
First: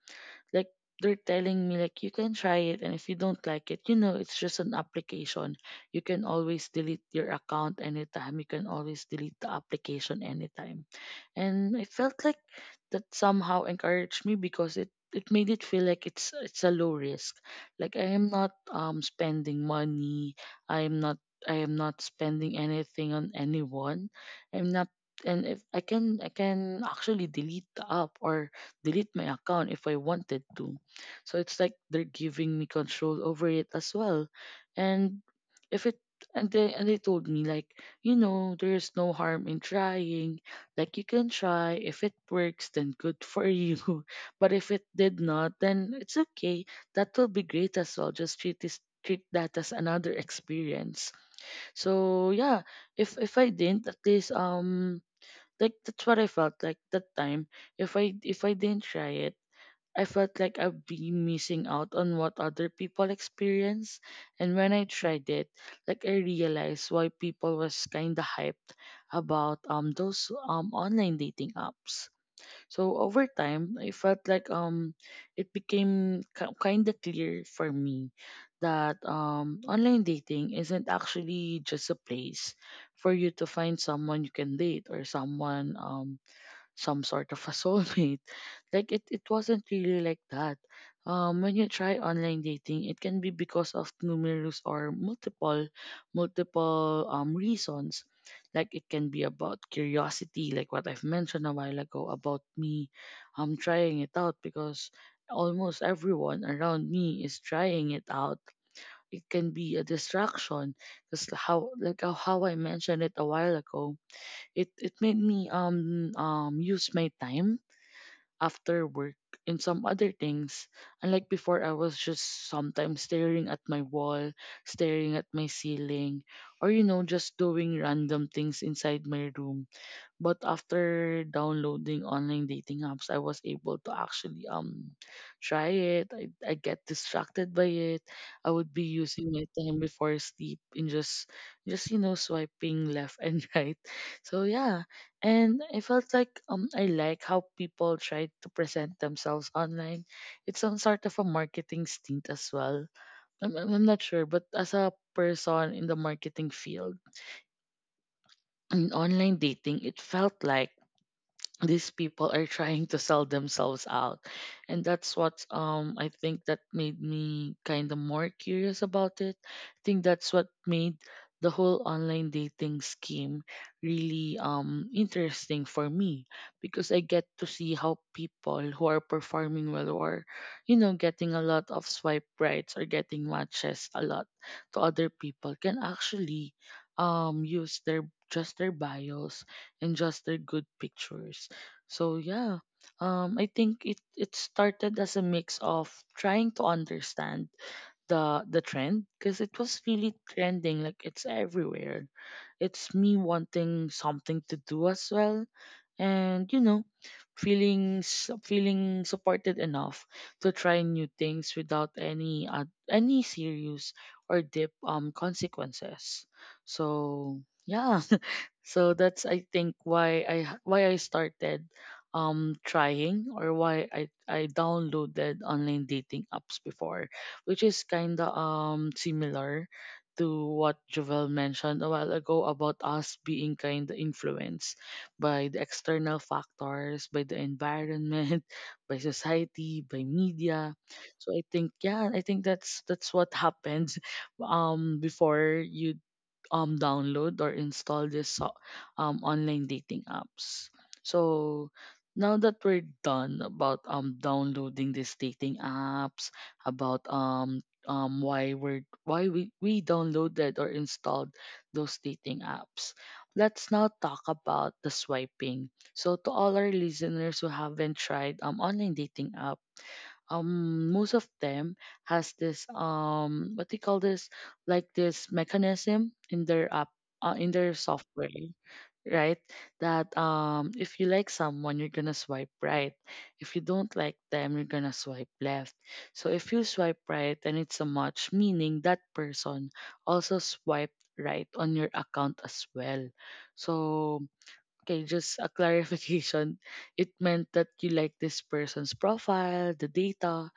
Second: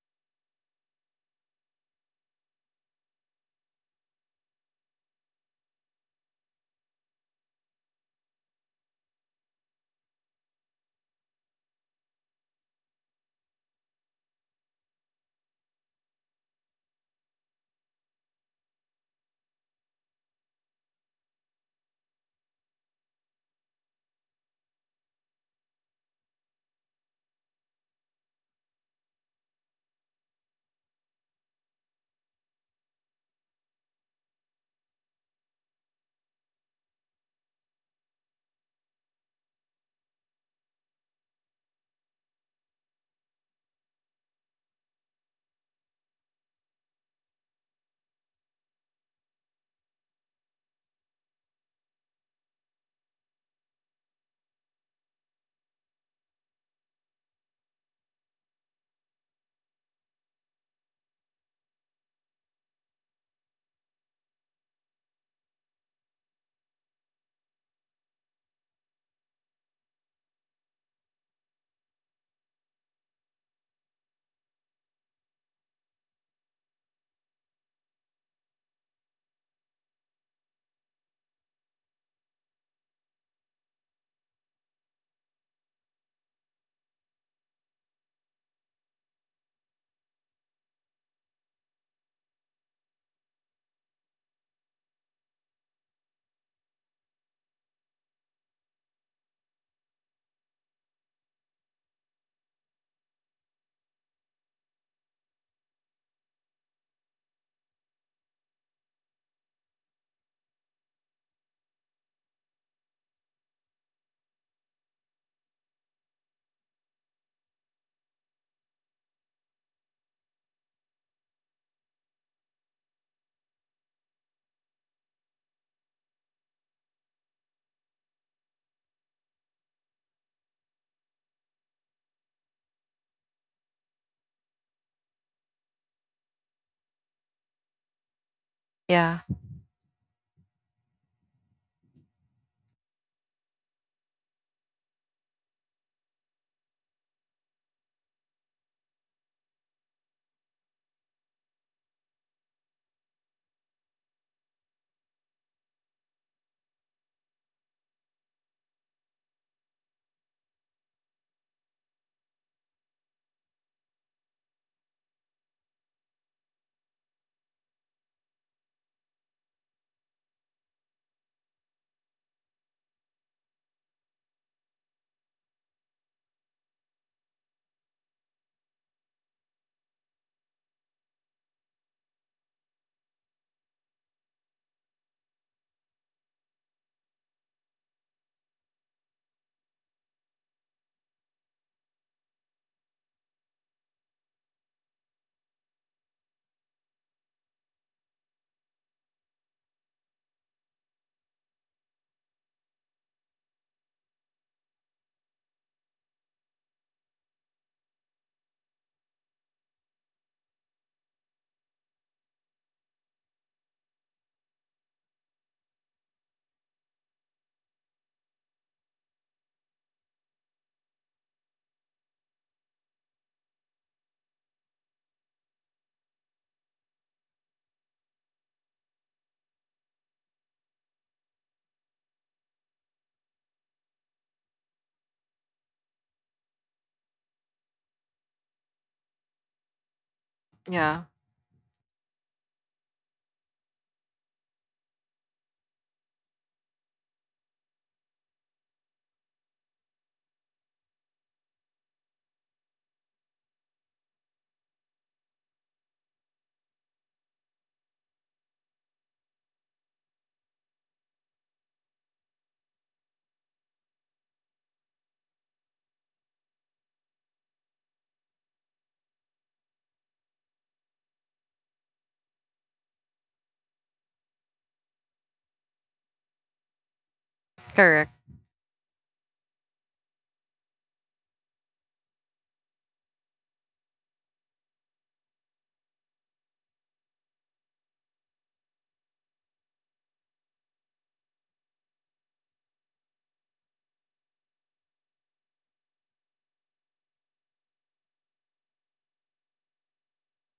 Speaker 1: Like they're telling me like, you can try it, and if you don't like it, you know, it's just an application. You can always delete your account anytime. You can always delete the application anytime. And I felt like that somehow encouraged me, because it it made it feel like it's it's a low risk. Like I am not um spending money, i am not I am not spending anything on anyone. I'm not And if I can I can actually delete the app or delete my account if I wanted to. So it's like they're giving me control over it as well. And if it And they and they told me like, you know, there's no harm in trying. Like you can try. If it works, then good for you. But if it did not, then it's okay. That will be great as well. Just treat this treat that as another experience. So yeah, if if I didn't, at least um like that's what I felt like that time. If I if I didn't try it, I felt like I've been missing out on what other people experience. And when I tried it, like I realized why people was kinda hyped about um those um online dating apps. So over time, I felt like um it became ki- kinda clear for me that um online dating isn't actually just a place for you to find someone you can date or someone um some sort of a soulmate. Like it, it wasn't really like that. Um, when you try online dating, it can be because of numerous or multiple, multiple um reasons. Like it can be about curiosity, like what I've mentioned a while ago about me, um trying it out because almost everyone around me is trying it out. It can be a distraction, just how like how how I mentioned it a while ago. It it made me um um use my time after work in some other things. Unlike before, I was just sometimes staring at my wall, staring at my ceiling, or, you know, just doing random things inside my room. But after downloading online dating apps, I was able to actually um try it. I, I get distracted by it. I would be
Speaker 2: Yeah.
Speaker 1: using my time before sleep in just just you know, swiping left and right. So yeah, and I felt like um I like how people try to present themselves online. It's some sort of a marketing stint as well. I'm, I'm I'm not sure, but as a person in the marketing field in online dating, it felt like these people are trying to sell themselves out. And that's what, um I think that made me kind of more curious about it. I think that's what made the whole online dating scheme really um interesting for me, because I get to see how people who are performing well, or, you know, getting a lot of swipe rights or getting matches a lot, to other people can actually um use their just their bios and just their good pictures. So yeah, um, I think it it started as a mix of trying to understand the the trend, because it was really trending, like it's everywhere. It's me wanting something to do as well, and, you know, feeling s- feeling supported enough to try new things without any uh, any serious or deep um consequences. So yeah. So that's I think why I h- why I started um trying, or why I I downloaded online dating apps before, which is kind of um similar to what Jovel mentioned a while ago about us being kind of influenced by the external factors, by the environment, by society, by media.
Speaker 2: Yeah.
Speaker 1: So I think yeah, I think that's that's what happens um before you um download or install this so- um online dating apps. So now that we're done about um downloading these dating apps, about um um why we're why we, we downloaded or installed those dating apps. Let's now talk about the swiping. So to all our listeners who haven't tried um online dating app, um most of them has this um what do you call this, like this mechanism in their app, uh, in their
Speaker 2: Correct.
Speaker 1: software, right? That um if you like someone, you're gonna swipe right. If you don't like them, you're gonna swipe left. So if you swipe right, and it's a match, meaning that person also swiped right on your account as well. So okay, just a clarification, it meant that you like this person's profile, the data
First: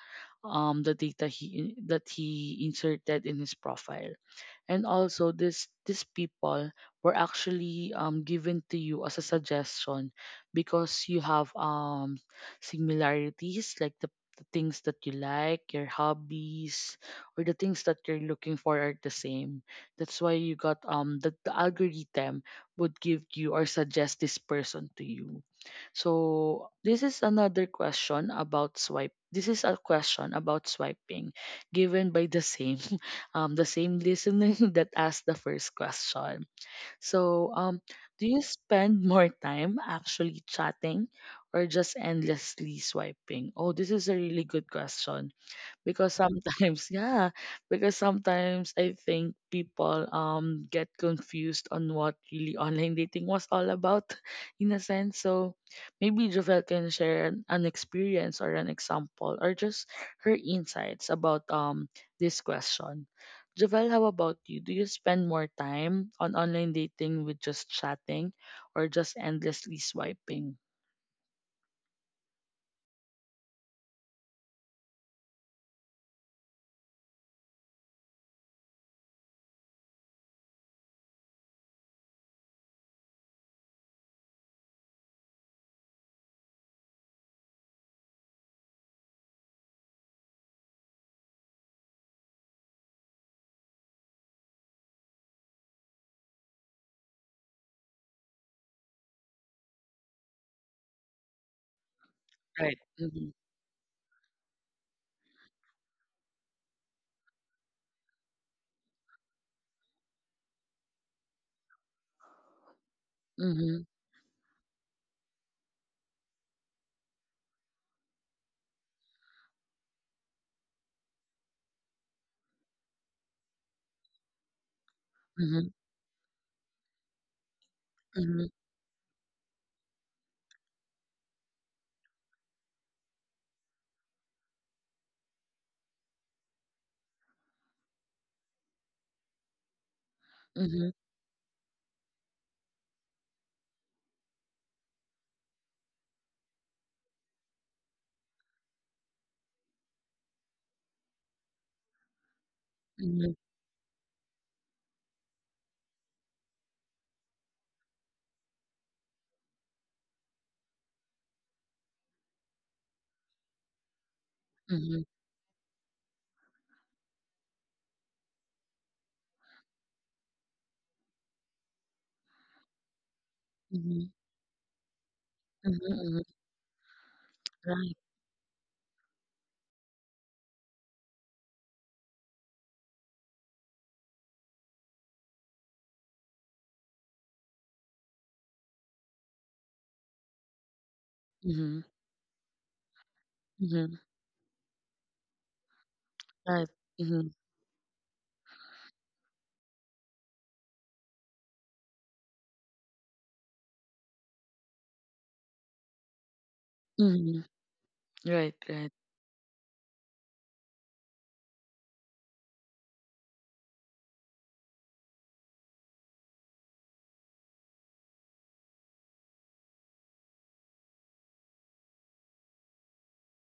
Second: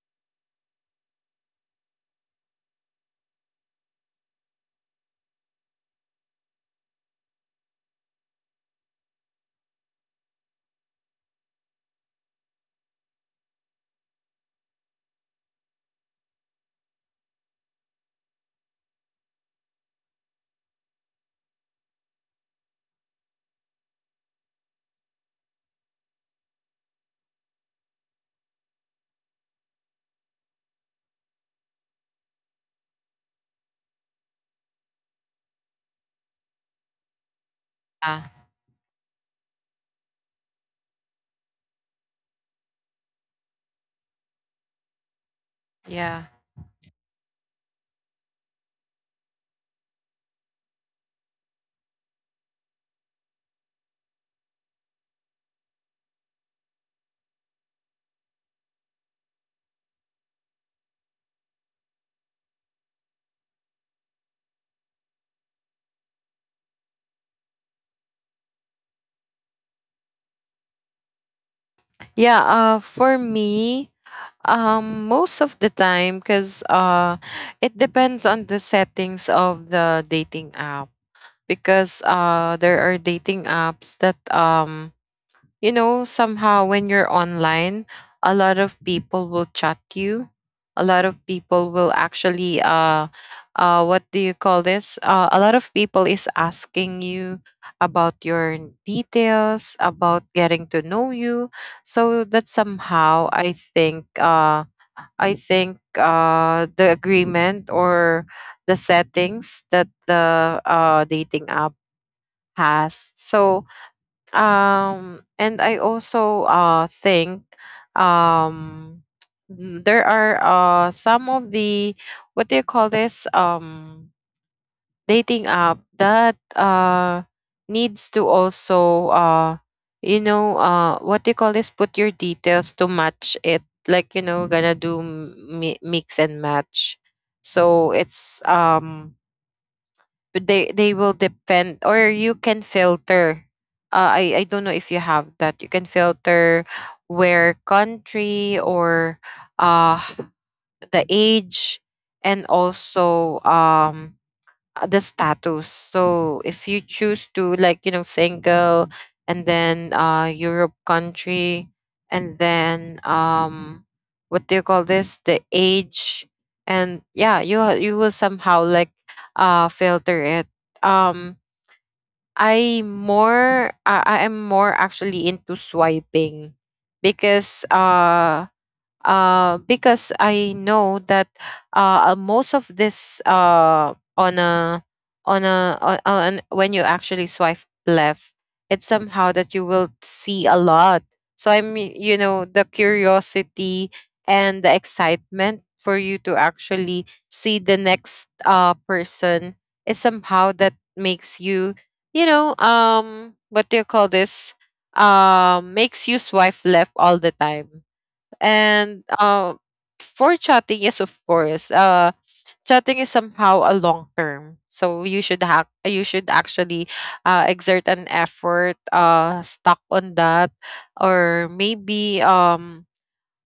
Speaker 1: um, the data he in- that he inserted in his profile. And also this these people were actually, um, given to you as a suggestion because you have um similarities, like the, the things that you like, your hobbies, or the things that you're looking for are the same. That's why you got um that the algorithm would give you or suggest this person to you. So this is another question about swipe. This is a question about swiping given by the same, um, the same listener that asked the first question. So, um,
Speaker 2: Yeah.
Speaker 1: do you spend more time actually chatting or just endlessly swiping? Oh, this is a really good question, because
Speaker 2: Yeah.
Speaker 1: sometimes yeah, because sometimes I think people um get confused on what really online dating was all about in a sense. So maybe Jovel can share an, an experience or an example, or just her insights about um this question. Jovel, how about you? Do you spend more time on online dating with just chatting or just endlessly swiping?
Speaker 2: Yeah, uh, for me, um, most of the time, because uh, it depends on the settings of the dating app. Because uh, there are dating apps that um, you know, somehow when you're online, a lot of people will chat you. A lot of people will actually uh uh what do you call this? Uh, a lot of people is asking you about your details, about getting to know you. So that
Speaker 1: Right. Mm-hmm.
Speaker 2: somehow I think uh I think uh the agreement or the settings that the uh dating app has. So
Speaker 1: Mm-hmm.
Speaker 2: um and i also uh think um n- there are uh some of the what do you call this, um dating
Speaker 1: Mm-hmm.
Speaker 2: app that uh needs to
Speaker 1: Mm-hmm.
Speaker 2: also uh you know uh what do you call this, put your details to match it, like you know gonna do m- mi- mix and match. So it's um but they they will depend, or you can filter. uh, i i don't know if you have that. You can filter where country or uh the age, and
Speaker 1: Mm-hmm.
Speaker 2: also um uh, the status. So if you choose to like you know single, and then uh Europe country, and then um what do you call
Speaker 1: Mm-hmm.
Speaker 2: this, the age, and yeah you ha- you will somehow like uh filter it. Um I more I I am more actually into
Speaker 1: Mhm, mhm.
Speaker 2: swiping, because
Speaker 1: Right.
Speaker 2: uh uh, because I know that uh, uh, most of this uh, on a on a on, on when you actually swipe left, it's somehow that you will see a lot. So I'm
Speaker 1: Mhm,
Speaker 2: y- you know the curiosity
Speaker 1: mhm.
Speaker 2: and the excitement for you to
Speaker 1: Right.
Speaker 2: actually
Speaker 1: Mhm,
Speaker 2: see the next uh, person is somehow that makes you you know um what do you call this, um makes you swipe left all the
Speaker 1: mhm.
Speaker 2: time.
Speaker 1: Right, right.
Speaker 2: And uh, for chatting, yes, of course. Uh, chatting is somehow a long term, so you should have you should actually uh, exert an effort, uh, stuck on that, or maybe um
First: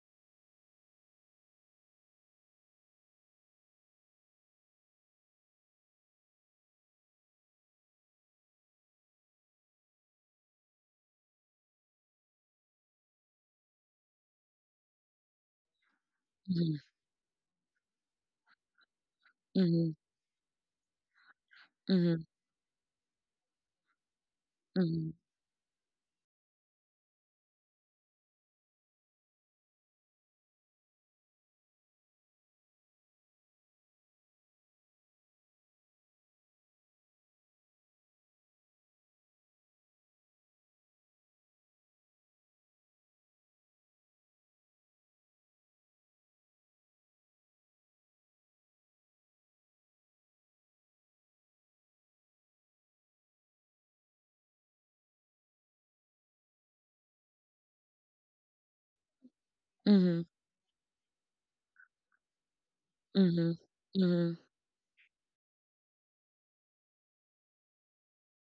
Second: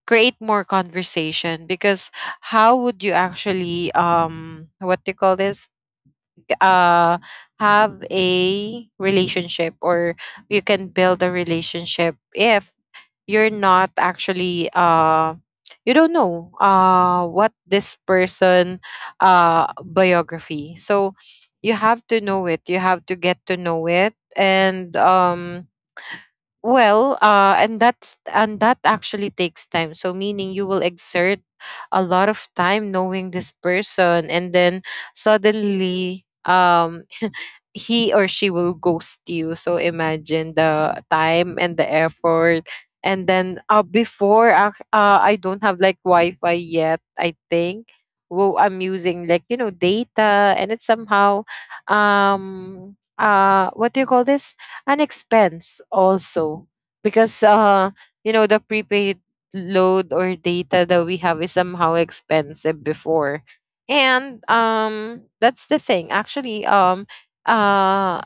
Speaker 2: create more conversation. Because how would you actually um what do you call this, uh have a relationship, or you can build a relationship if you're not actually uh you don't know
Speaker 1: Mhm,
Speaker 2: uh what this person uh
Speaker 1: mhm,
Speaker 2: biography. So you have to
Speaker 1: mhm,
Speaker 2: know it, you have to get to know it. And
Speaker 1: mhm,
Speaker 2: um well, uh, and that's and that actually takes time. So meaning you will exert a lot of time knowing this person, and then suddenly, um, he or she will ghost you. So imagine the time and the effort. And then uh, before, uh, uh, I don't have like Wi Fi yet, I think. Well, I'm using like, you know, data, and it's somehow, um, uh, what do you call this, and expense also, because uh you know the prepaid
Speaker 1: mhm,
Speaker 2: load or data that we have is somehow expensive
Speaker 1: mhm,
Speaker 2: before.
Speaker 1: mhm,
Speaker 2: And um that's the thing actually, um uh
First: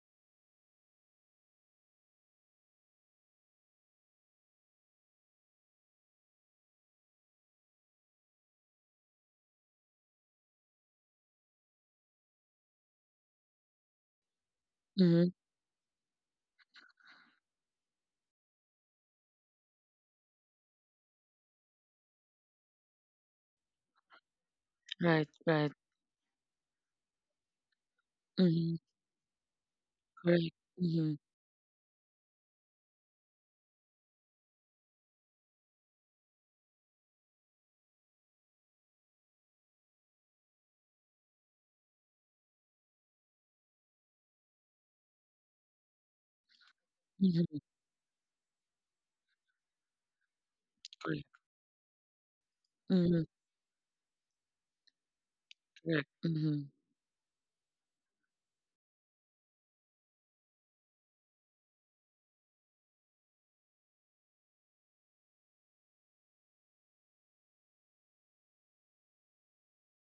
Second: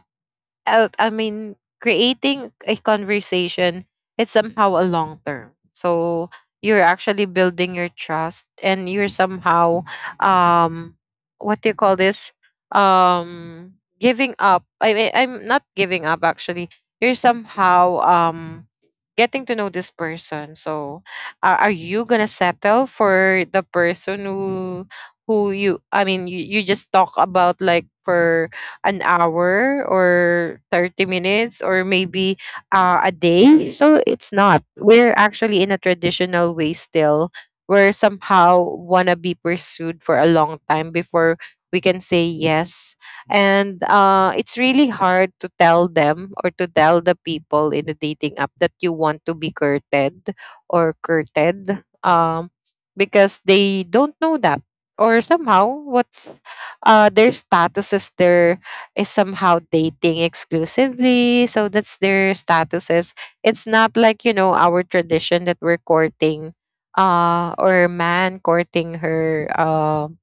Speaker 2: uh, I mean, creating a conversation, it's somehow a long term. So you're actually building your trust, and you're somehow um what do you call this? Um Giving up. I mean,
Speaker 1: mhm.
Speaker 2: I'm not giving up actually. You're somehow um getting to know this person. So are are you gonna settle for the person who
Speaker 1: Right,
Speaker 2: who you
Speaker 1: right.
Speaker 2: I mean you, you just talk about like for
Speaker 1: Mhm.
Speaker 2: an hour or
Speaker 1: Correct.
Speaker 2: thirty
Speaker 1: Mhm,
Speaker 2: minutes, or maybe uh, a day? So it's not. We're actually in a traditional way still. We're somehow wanna be pursued for a long time before we can say yes. And uh, it's really hard to tell them, or to tell the people
Speaker 1: mhm.
Speaker 2: in the dating app that you want to be courted, or
Speaker 1: Correct.
Speaker 2: courted um,
Speaker 1: Mhm,
Speaker 2: because they don't know that. Or somehow,
Speaker 1: correct.
Speaker 2: what's
Speaker 1: Mhm,
Speaker 2: uh, their status is their is somehow dating exclusively. So that's their statuses. It's not like, you know, our tradition that we're courting, uh or man courting her um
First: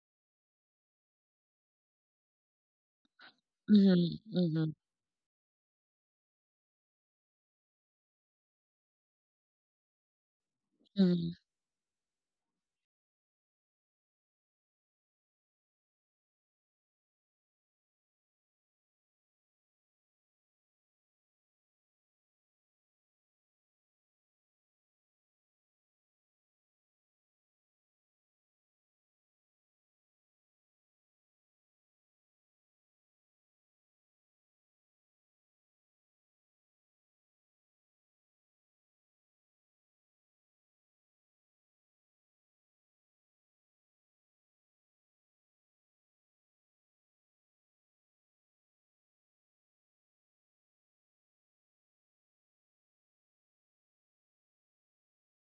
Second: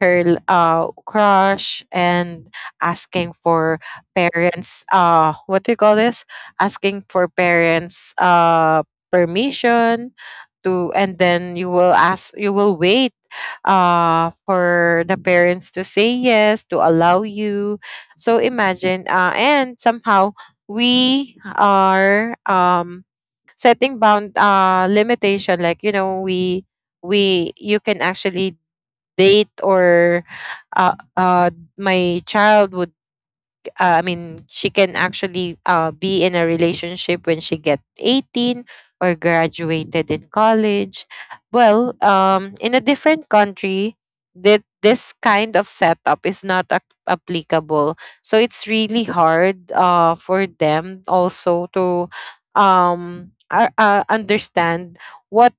Speaker 2: her uh, crush and asking for
Speaker 1: mhm, mhm,
Speaker 2: parents uh what do you call this, asking for parents uh permission to, and
Speaker 1: mhm.
Speaker 2: then you will ask, you will wait uh for the parents to say yes to allow you. So imagine uh and somehow we are um setting bound uh limitation. Like you know we we you can actually date or uh, uh, my child would uh, I mean, she can actually uh, be in a relationship when she get eighteen or graduated in college. Well, um, in a different country that this kind of setup is not ac- applicable. So it's really hard uh, for them also to um, uh, uh, understand what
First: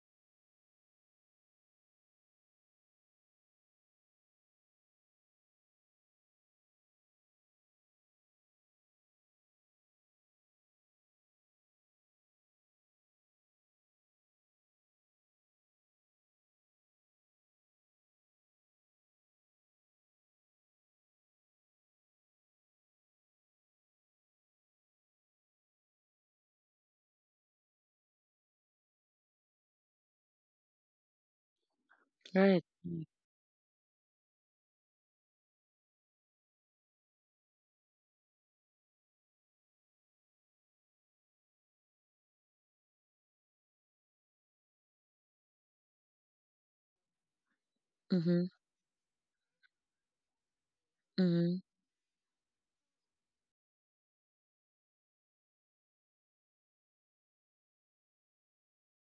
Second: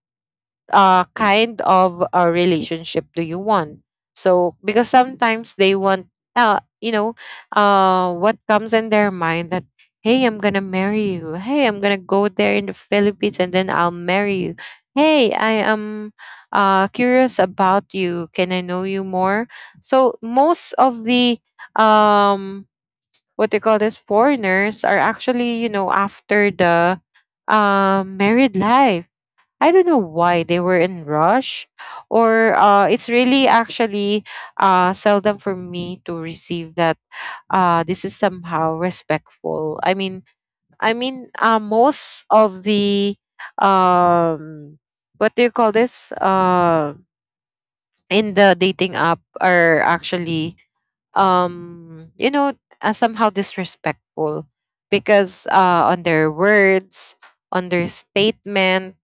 Speaker 2: uh, kind of a relationship do you want? So, because sometimes they want, uh, you know, uh, what comes in their mind that, hey, I'm going to marry you. Hey, I'm going to go there in the Philippines and then I'll marry you. Hey, I am uh, curious about you. Can I know you more? So, most of the, um, what they call this, foreigners are actually, you know, after the um married life. I don't know why they were in rush, or
Speaker 1: Right.
Speaker 2: uh,
Speaker 1: Mhm,
Speaker 2: it's really actually uh, seldom for me to receive that. Uh, this is somehow respectful. I mean, I mean, uh, most of the um, what do you call this, Uh, in
Speaker 1: mhm,
Speaker 2: the dating app are actually um, you know, uh, somehow disrespectful, because uh, on their words, on their statement.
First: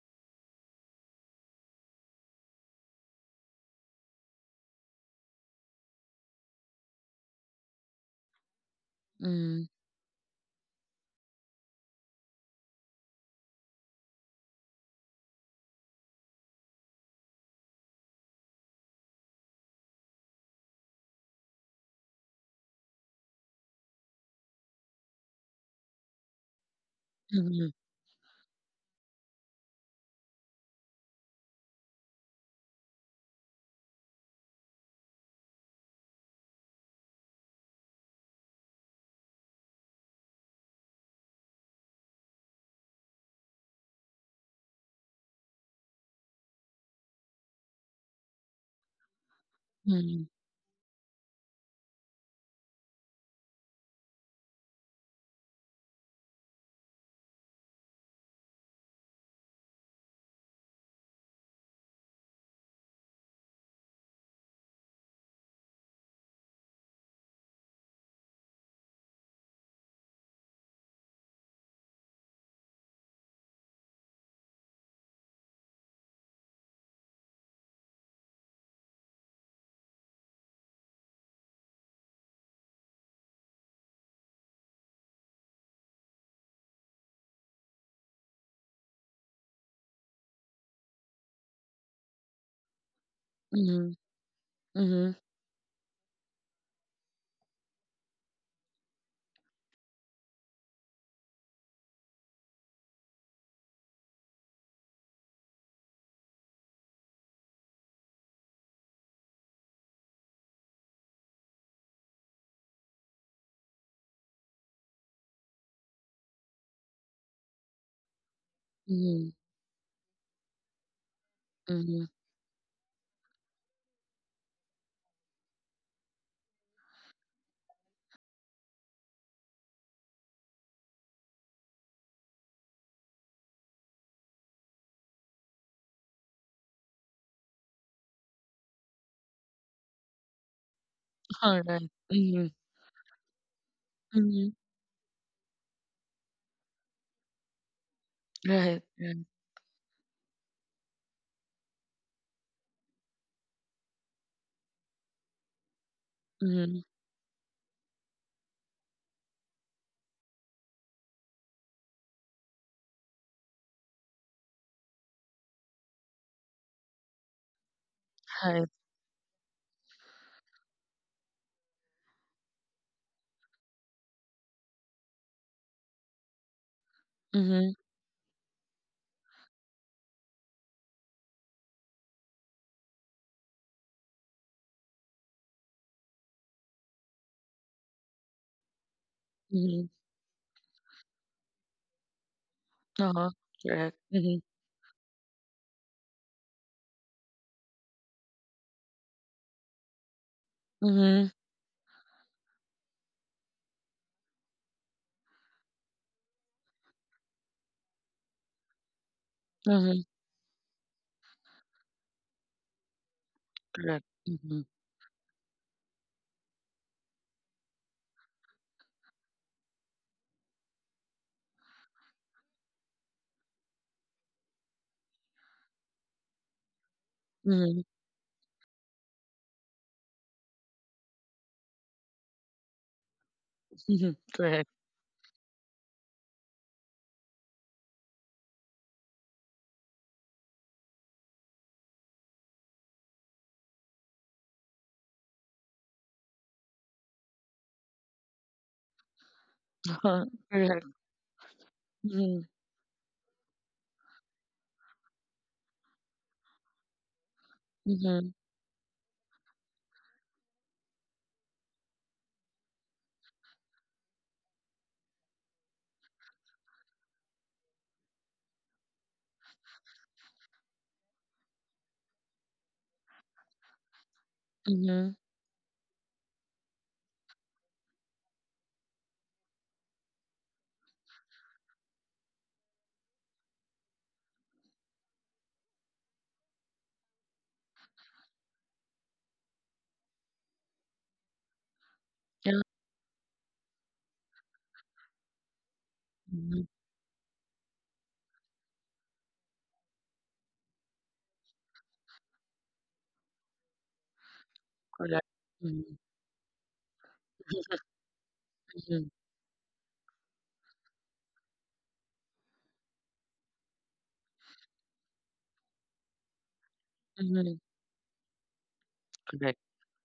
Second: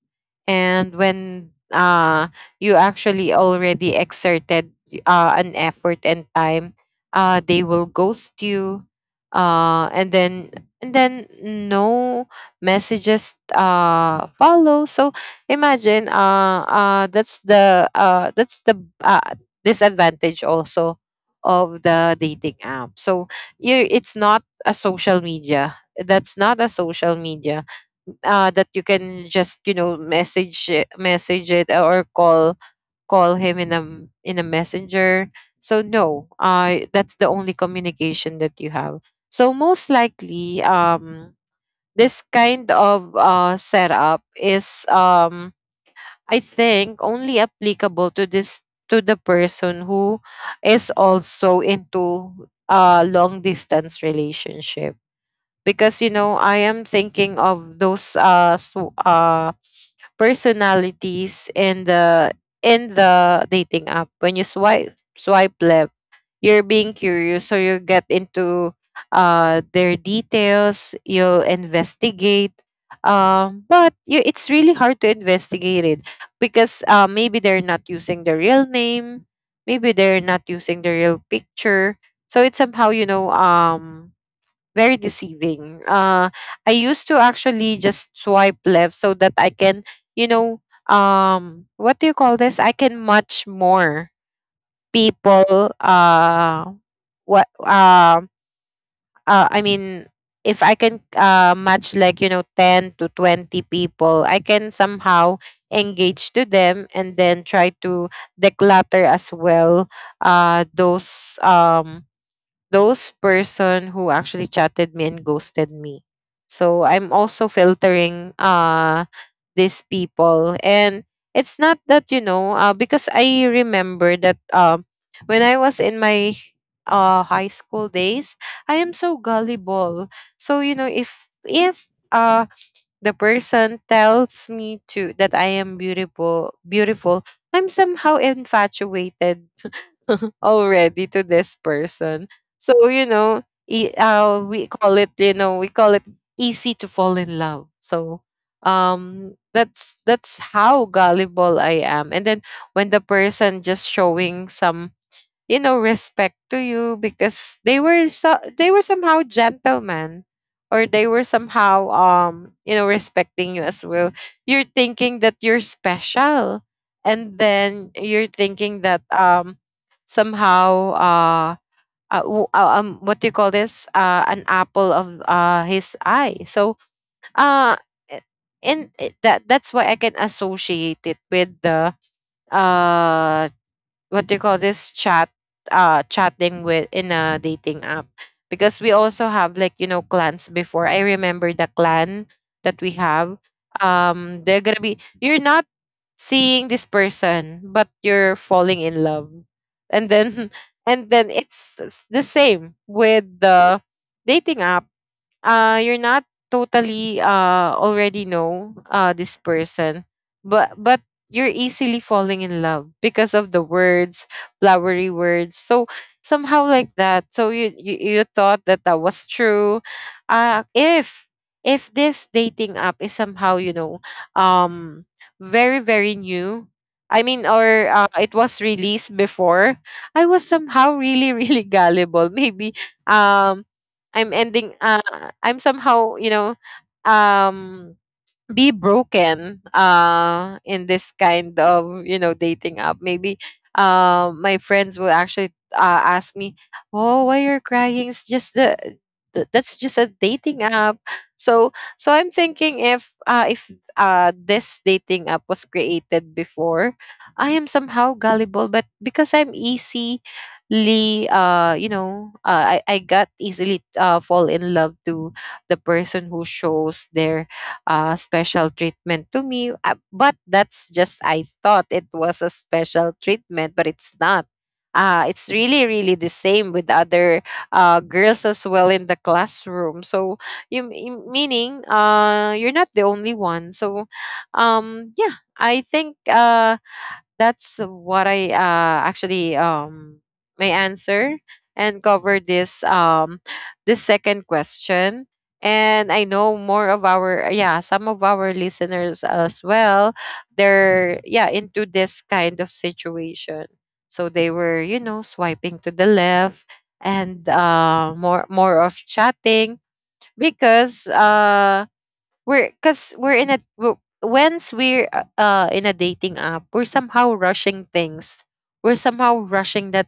Speaker 2: And when uh you actually already exerted uh, an effort and time, uh they will ghost you,
Speaker 1: mhm,
Speaker 2: uh and then and then no messages uh follow. So imagine uh uh that's the uh that's the uh, disadvantage also of the dating app. So you, it's not a social media, that's not a social media
Speaker 1: mhm,
Speaker 2: uh, that you can just you know message it- message it, uh, or call, call him in a m- in a messenger. So no, uh that's the only communication that you have. So most likely, um this kind of uh setup is um I think only applicable to this, to the person
Speaker 1: mhm,
Speaker 2: who is also into a long distance relationship. Because you know I am thinking of those uh so, uh personalities in the in the dating app. When you swipe swipe left, you're being curious, so you get into uh their details, you'll investigate. um but you, it's really hard to investigate it, because uh maybe they're not using the real name, maybe they're not using the real picture. So it's somehow you know um very deceiving. Uh, I used to actually just swipe left so that I can, you know, um, what do you call this? I can much
Speaker 1: mhm,
Speaker 2: more
Speaker 1: mhm,
Speaker 2: people. Uh, what? Uh, uh, I mean, if I can uh, match like you know ten to twenty people, I can somehow engage to them, and then try to declutter as well uh, those um those person who actually chatted me and ghosted me. So I'm also filtering uh
Speaker 1: mhm,
Speaker 2: these people. And it's not
Speaker 1: mhm, mhm.
Speaker 2: that you know, uh, because I remember that um when I was in my uh high school days, I am so gullible. So you know if if uh the person tells me to that I am beautiful beautiful, I'm somehow infatuated already to this
Speaker 1: All right.
Speaker 2: person.
Speaker 1: Mhm,
Speaker 2: So you know, e- uh,
Speaker 1: mhm.
Speaker 2: we call it you know we call it easy to fall in love. So
Speaker 1: Right, right.
Speaker 2: um that's that's how gullible I am. And then when the person just showing some you know respect to
Speaker 1: Mhm.
Speaker 2: you because they were so they were somehow gentlemen or they were somehow um you know respecting you as well, you're thinking that you're special, and then you're
Speaker 1: Right.
Speaker 2: thinking that um somehow uh, uh, w- uh, um what do you call this, uh an apple of uh his eye. So
Speaker 1: Mhm,
Speaker 2: uh i- and it- that that's why I can associate it with the uh what do you call this, chat, uh chatting with in a dating app. Because we also have, like, you
Speaker 1: mhm.
Speaker 2: know clans before. I remember the clan that we
Speaker 1: Uh-huh,
Speaker 2: have.
Speaker 1: correct. Mhm,
Speaker 2: Um they're gonna be, you're not seeing this person, but you're falling in love, and then and then
Speaker 1: mhm,
Speaker 2: it's s- the same with the dating app. Uh you're not totally uh already know uh this
Speaker 1: mhm,
Speaker 2: person, but but you're easily falling in love because of the
Speaker 1: correct.
Speaker 2: words,
Speaker 1: Mhm,
Speaker 2: flowery words. So somehow like that. So you you, you thought that that was true. uh if if this dating app is somehow, you know, um very very new, I mean,
Speaker 1: mhm,
Speaker 2: or uh, it was released before, I was somehow really really gullible maybe. um
Speaker 1: mhm,
Speaker 2: I'm
Speaker 1: correct.
Speaker 2: ending, uh, I'm somehow, you know, um, be broken uh in this kind of, you know, dating app maybe. Uh my friends will actually uh, ask me, oh, why you're crying, it's just the th- that's just a
Speaker 1: Uh-huh,
Speaker 2: dating
Speaker 1: correct.
Speaker 2: app. So, so I'm
Speaker 1: Mhm,
Speaker 2: thinking if uh if uh this dating app was created before, I am somehow
Speaker 1: mhm,
Speaker 2: gullible, but because I'm easily uh you know, uh, i i got easily uh fall in love to the person who shows their uh, special treatment to me. Uh, but that's just, I thought it was a special treatment, but it's not.
Speaker 1: mhm,
Speaker 2: Uh, it's really, really the same with other uh, girls as well in the classroom. So, you, you- meaning uh, you're not the only one. So, um, yeah, I think uh, that's what I uh, actually um my answer and cover
Speaker 1: yeah,
Speaker 2: this um this second question. And I know
Speaker 1: mhm,
Speaker 2: more of our, yeah, some of our listeners as well. They're, yeah, into this kind of situation, so they were, you know,
Speaker 1: correct.
Speaker 2: swiping to
Speaker 1: Mhm,
Speaker 2: the left and uh more more of
Speaker 1: mhm,
Speaker 2: chatting. Because uh we're, because we're in a w- once we're uh uh, in a dating app, we're somehow
Speaker 1: mhm,
Speaker 2: rushing things, we're somehow
Speaker 1: correct.
Speaker 2: rushing that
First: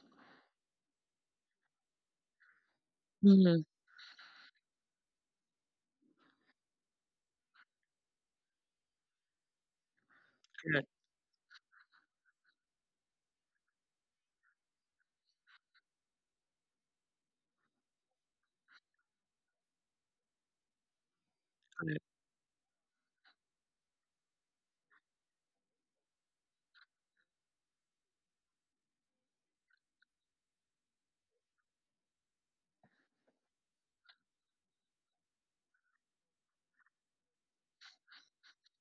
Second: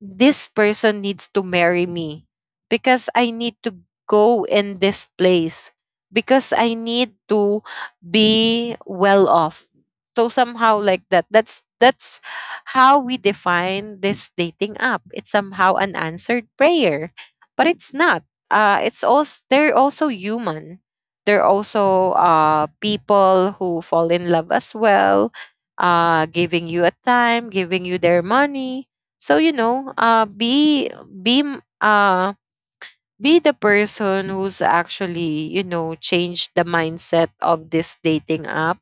Speaker 2: this person needs to marry me because I need
Speaker 1: Mhm,
Speaker 2: to go in this place, because I need to be well off. So somehow
Speaker 1: correct,
Speaker 2: like that. That's that's how we define this dating app. It's somehow an answered prayer, but it's not. Uh, it's also, they're also human. They're
Speaker 1: correct.
Speaker 2: also uh, people who fall in love as well, uh, giving you a time, giving you their money. So you know, uh, be be m- uh, be the person who's actually, you know, changed the mindset of this dating app.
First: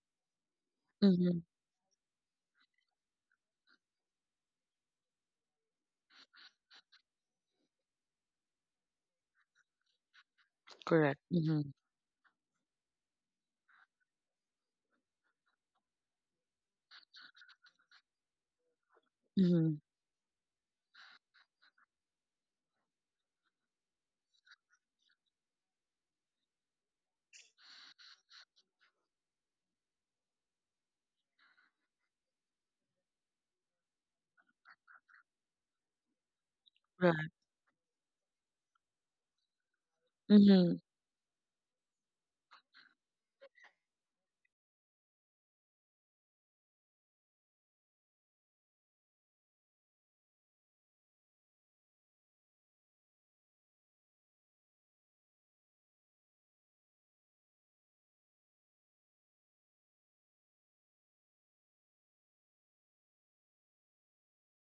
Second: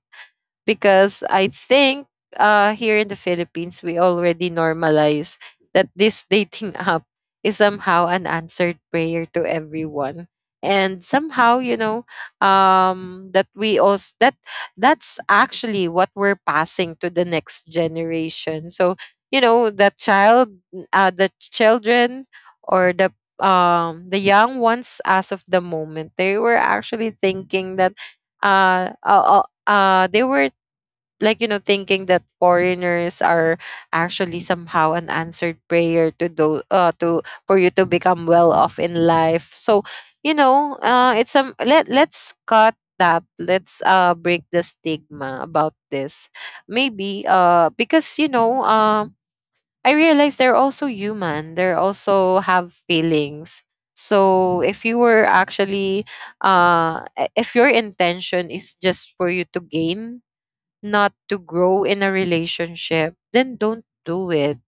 Speaker 2: Because
Speaker 1: Mhm,
Speaker 2: I think uh, here in the Philippines, we already normalize that this dating app is somehow an answered prayer to everyone. And
Speaker 1: correct.
Speaker 2: somehow,
Speaker 1: Mhm,
Speaker 2: you know, um, that we also that that's actually what we're passing to the next generation. So you know,
Speaker 1: mhm,
Speaker 2: the child, uh, the children, or the um the young ones as of the moment, they were actually thinking that uh, uh, uh, uh, they were, like, you know, thinking that foreigners are actually somehow an answered prayer to those uh,
Speaker 1: right.
Speaker 2: to for you to become well off in life. So you
Speaker 1: Mhm,
Speaker 2: know, uh it's some let, let's cut that, let's uh break the stigma about this. Maybe uh because you know um I realize they're also human, they also have feelings. So if you were actually uh i- if your intention is just for you to gain, not to grow in a relationship, then don't do it.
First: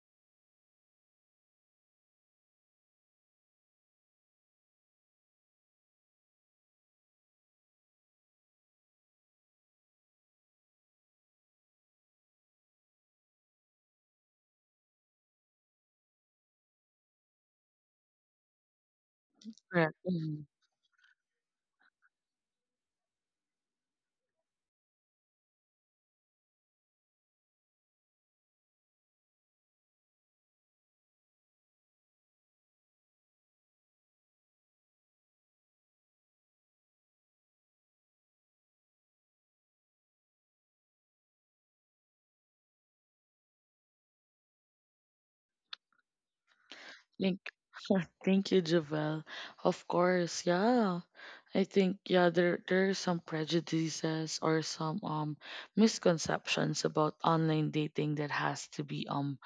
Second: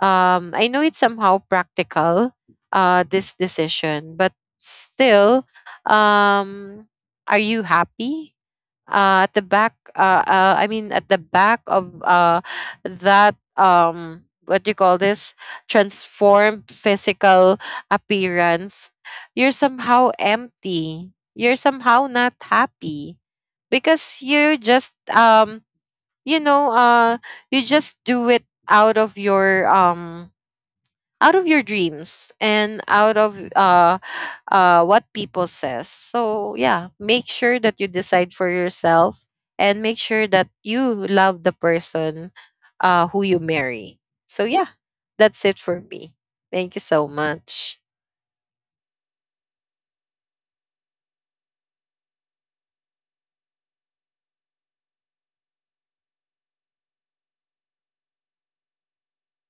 Speaker 2: Um, I know it's somehow practical, uh, this decision, but still, um, are you happy? Uh, at the back, uh, uh, I mean, at the back of uh, that, um, what do you call this? Transformed physical appearance, you're
Speaker 1: correct.
Speaker 2: somehow
Speaker 1: Mhm.
Speaker 2: empty. You're somehow not happy because you just um you know uh you just do it out of your um out of your dreams and out of uh uh what people says. So yeah, make sure that you decide for yourself, and make sure that you love the person uh who you marry. So yeah, that's it for me, thank you so
Speaker 1: Thank,
Speaker 2: much.
Speaker 1: thank you, Javel. Of course, yeah. I think yeah, there there are some prejudices or some um misconceptions about online dating that has to be um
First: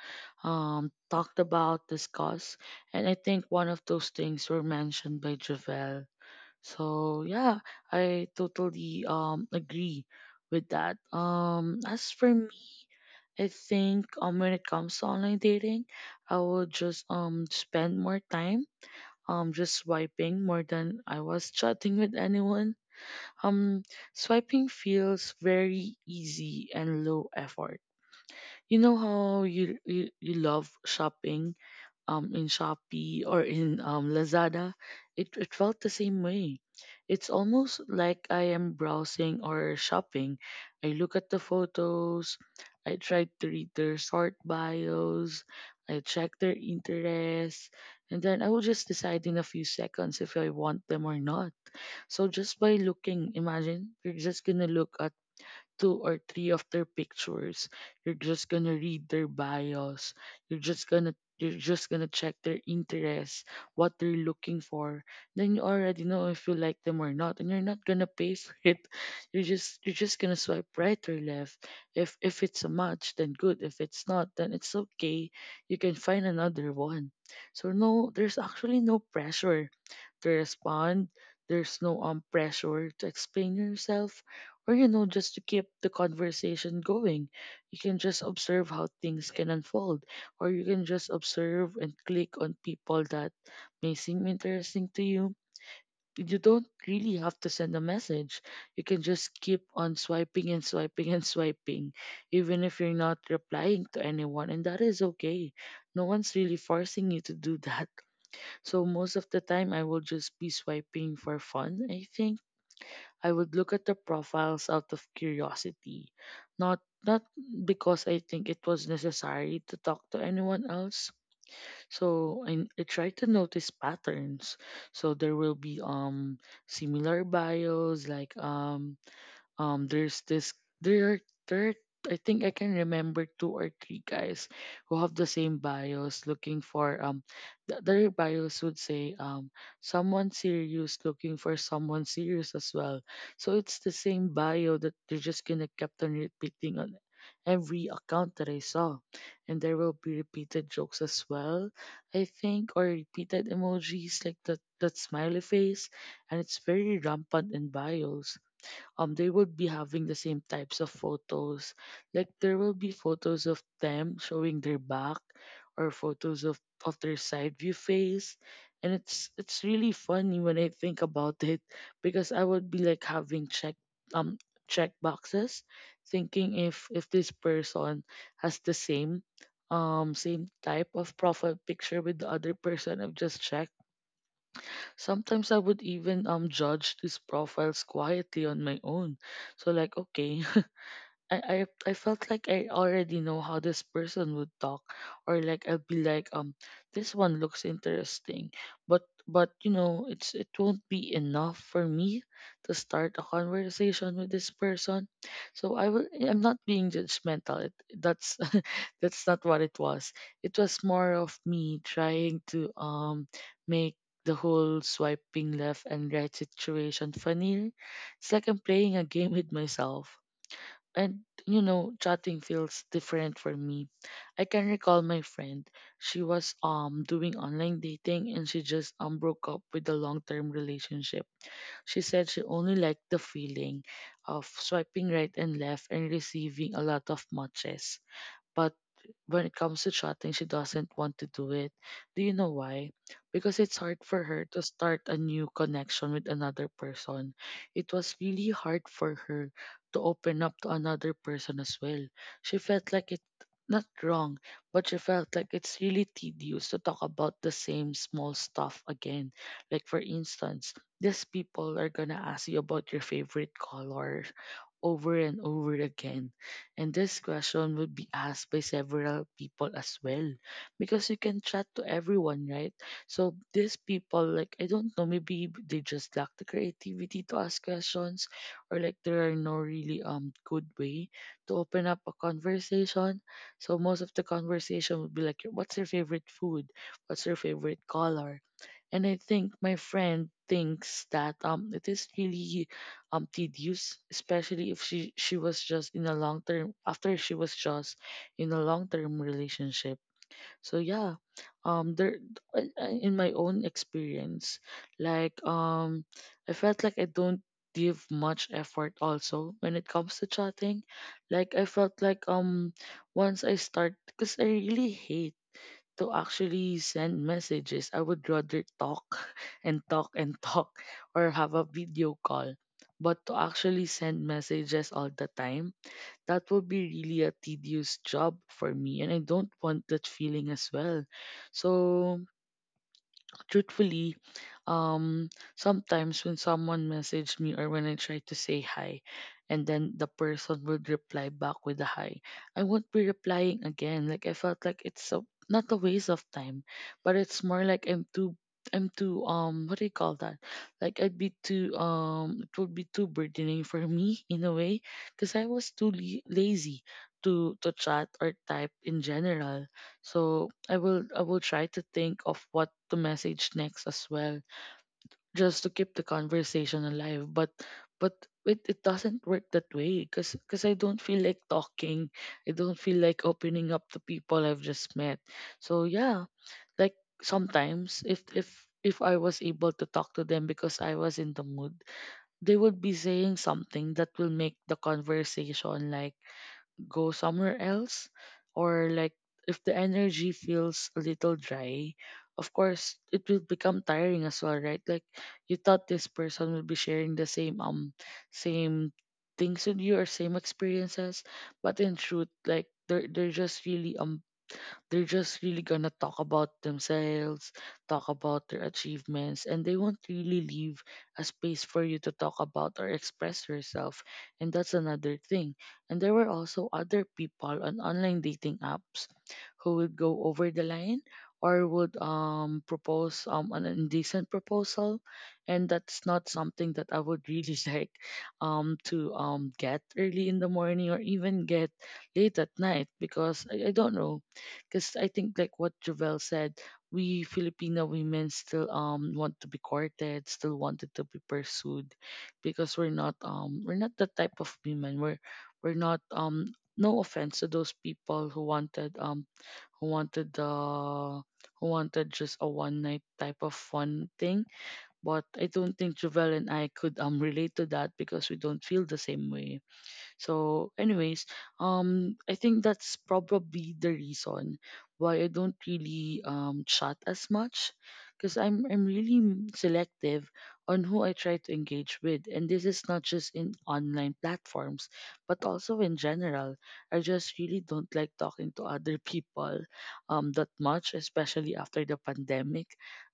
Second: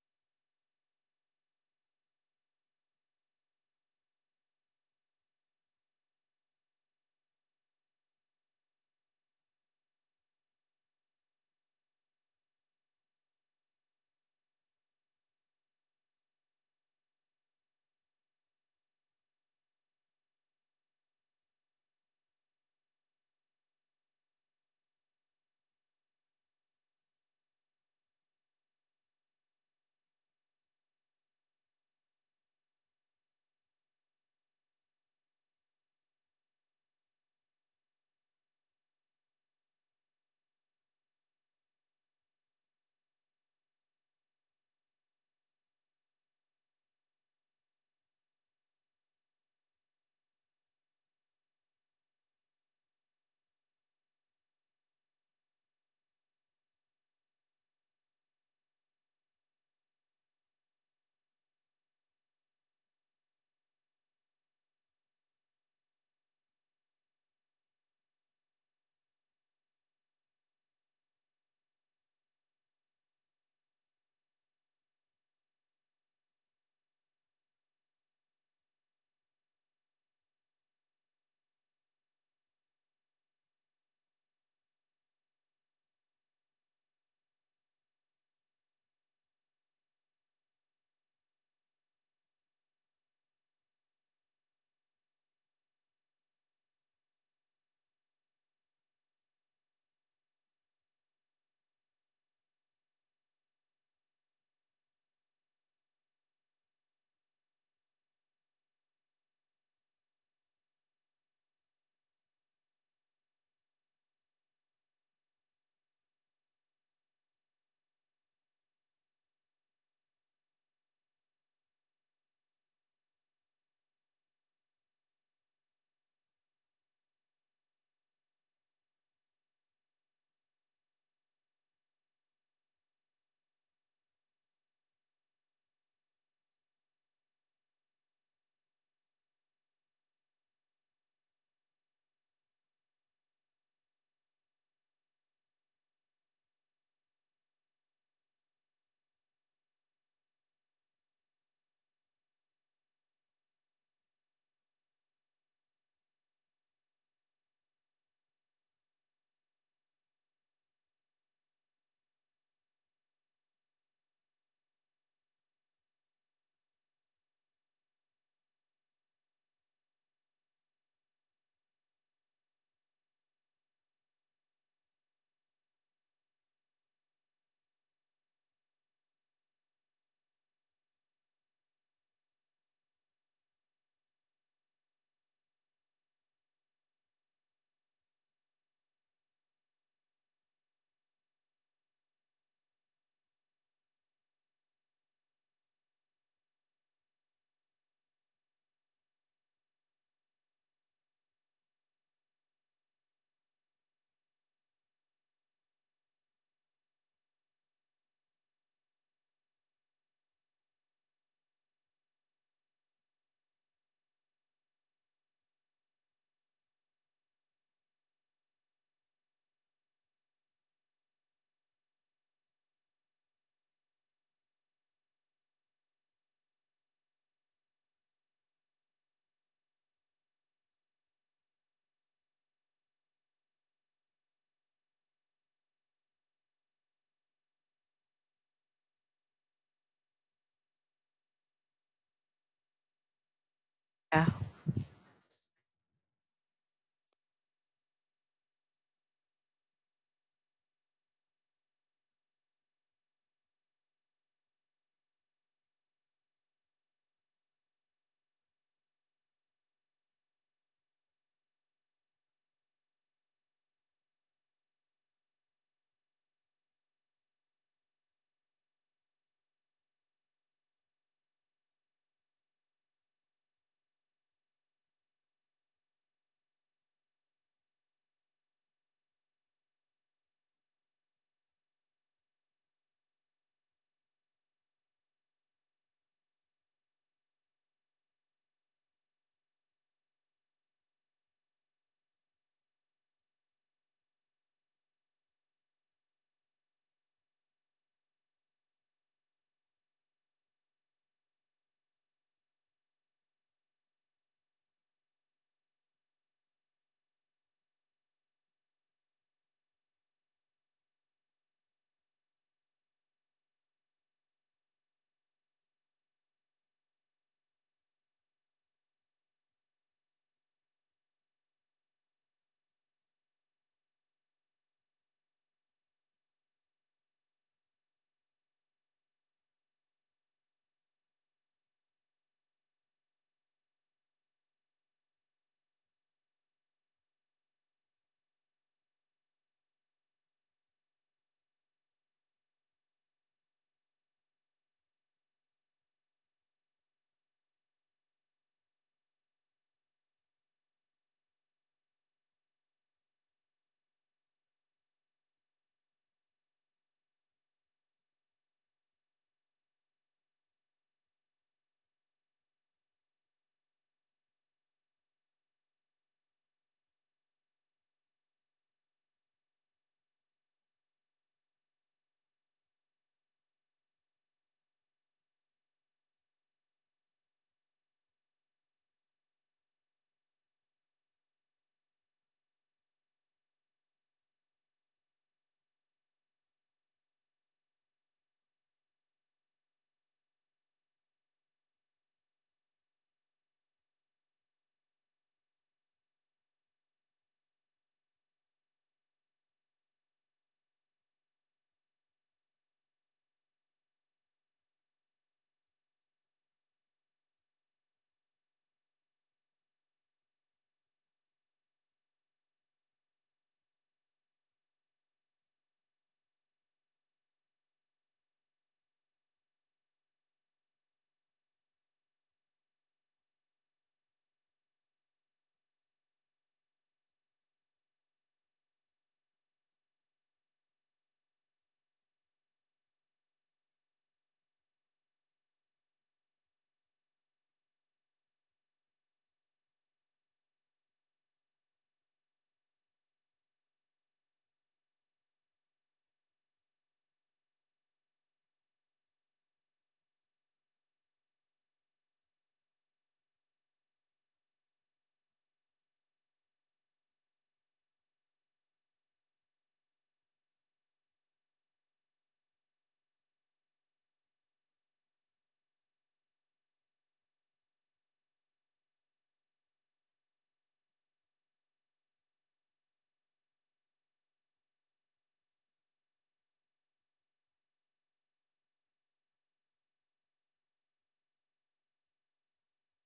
Speaker 1: um talked about, discussed, and I think one of those things were mentioned by Javel. So yeah, I totally um agree with that. Um, as for me. I think um when it comes to online dating, I would just um spend more time um just swiping more than I was chatting with anyone. Um Swiping feels very easy and low effort. You know how you you, you love shopping um, in Shopee or in um, Lazada, it, it felt the same way. It's almost like I am browsing or shopping. I look at the photos, I try to read their short bios, I check their interests, and then I will just decide in a few seconds if I want them or not. So just by looking, imagine you're just gonna look at two or three of their pictures. You're just gonna read their bios. You're just gonna you're just gonna check their interests, what they're looking for. Then you already know if you like them or not, and you're not gonna pay for it. You're just you're just gonna swipe right or left. If if it's a match, then good. If it's not, then it's okay. You can find another one. So no, there's actually no pressure to respond. There's no um pressure to explain yourself or you know just to keep the conversation going. You can just observe how things can unfold or you can just observe and click on people that may seem interesting to you. You don't really have to send a message. You can just keep on swiping and swiping and swiping even if you're not replying to anyone, and that is okay. No one's really forcing you to do that, so most of the time, I will just be swiping for fun. I think I would look at the profiles out of curiosity, not not because I think it was necessary to talk to anyone else. So I, I try to notice patterns. So there will be um similar bios, like um um there's this there are- there, I think, I can remember two or three guys who have the same bios, looking for um th- their bios would say um someone serious looking for someone serious as well. So it's the same bio that they're just gonna kept on repeating on every account that I saw. And there will be repeated jokes as well, I think, or repeated emojis, like that that smiley face, and it's very rampant in bios um they will be having the same types of photos. Like there will be photos of them showing their back, or photos of of their side view face. And it's it's really funny when I think about it, because I would be like having check um check boxes, thinking if if this person has the same um same type of profile picture with the other person I've just checked. Sometimes I would even um judge these profiles quietly on my own. So, like, okay, I, I I felt like I already know how this person would talk, or like I'll be like, um this one looks interesting, but but you know it's it won't be enough for me to start a conversation with this person. So I will I'm not being judgmental, it, that's that's not what It was it was more of me trying to um make the whole swiping left and right situation funnier. It's like I'm playing a game with myself. And you know, chatting feels different for me. I can recall my friend. She was um doing online dating, and she just um broke up with a long term relationship. She said she only liked the feeling of swiping right and left and receiving a lot of matches. But when it comes to chatting, she doesn't want to do it. Do you know why? Because it's hard for
Speaker 2: Yeah.
Speaker 1: her to start a new connection with another person. It was really hard for her to open up to another person as well. She felt like it, not wrong, but she felt like it's really tedious to talk about the same small stuff again. Like, for instance, these people are gonna ask you about your favorite color over and over again, and this question would be asked by several people as well, because you can chat to everyone, right? So these people, like, I don't know, maybe they just lack the creativity to ask questions, or like there are no really um good way to open up a conversation. So most of the conversation would be like, what's your favorite food? What's your favorite color? And I think my friend thinks that um it is really um tedious, especially if she she was just in a long term, after she was just in a long term relationship. So yeah, um, there I- I- in my own experience, like um, I felt like I don't give much effort also when it comes to chatting. Like I felt like um once I start, because I really hate to actually send messages. I would rather talk and talk and talk, or have a video call. But to actually send messages all the time, that would be really a tedious job for me. And I don't want that feeling as well. So truthfully, um, sometimes when someone messaged me, or when I try to say hi, and then the person would reply back with a hi, I won't be replying again. Like I felt like it's a, not a waste of time, but it's more like I'm too. I'm too um what do you call that? Like I'd be too um it would be too burdening for me in a way, because I was too le- lazy to to chat or type in general. So I will I will try to think of what to message next as well, just to keep the conversation alive. But but it, it doesn't work that way, because because I don't feel like talking. I don't feel like opening up to people I've just met. So yeah, like sometimes if if if I was able to talk to them because I was in the mood, they would be saying something that will make the conversation like go somewhere else. Or like, if the energy feels a little dry, of course it will become tiring as well, right? Like, you thought this person will be sharing the same um same things with you, or same experiences, but in truth, like they're, they're just really um they're just really gonna talk about themselves, talk about their achievements, and they won't really leave a space for you to talk about or express yourself. And that's another thing. And there were also other people on online dating apps who would go over the line, or would um propose um an indecent proposal, and that's not something that I would really like um to um get early in the morning, or even get late at night, because I, I don't know. Because I think, like what Javel said, we Filipino women still um want to be courted, still wanted to be pursued, because we're not um we're not the type of women. We're we're not um No offense to those people who wanted um who wanted the who wanted just a one night type of fun thing, but I don't think Javel and I could um relate to that, because we don't feel the same way. So, anyways, um, I think that's probably the reason why I don't really um chat as much, because I'm I'm really m- selective on who I try to engage with, and this is not just in online platforms, but also in general. I just really don't like talking to other people, um, that much, especially after the pandemic.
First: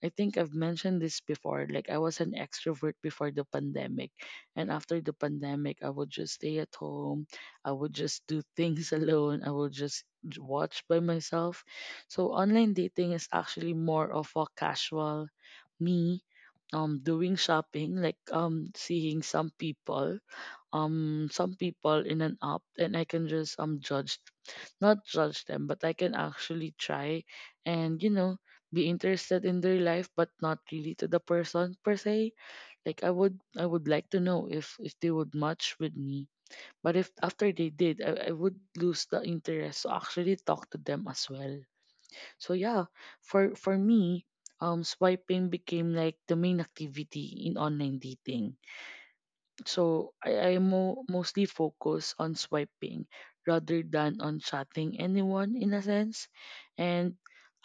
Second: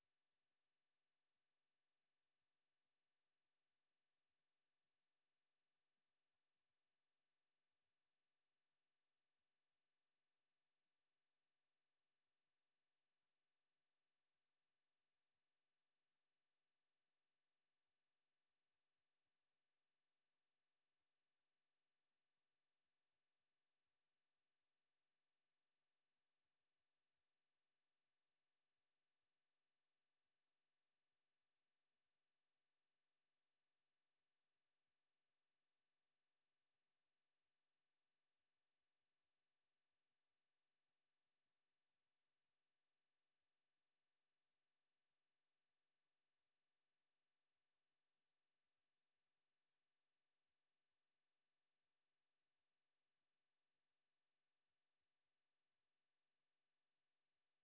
Speaker 1: I think I've mentioned this before. Like, I was an extrovert before the pandemic, and after the pandemic, I would just stay at home. I would just do things alone. I would just j- watch by myself. So online dating is actually more of a casual me um doing shopping, like um seeing some people, um some people in an app, and I can just um judge, not judge them, but I can actually try and, you know, be interested in their life, but not really to the person per se. Like I would I would like to know if if they would match with me. But if after they did, I, I would lose the interest to actually talk to them as well. So yeah, for for me, um swiping became like the main activity in online dating. So I, I mo- mostly focus on swiping rather than on chatting anyone in a sense. And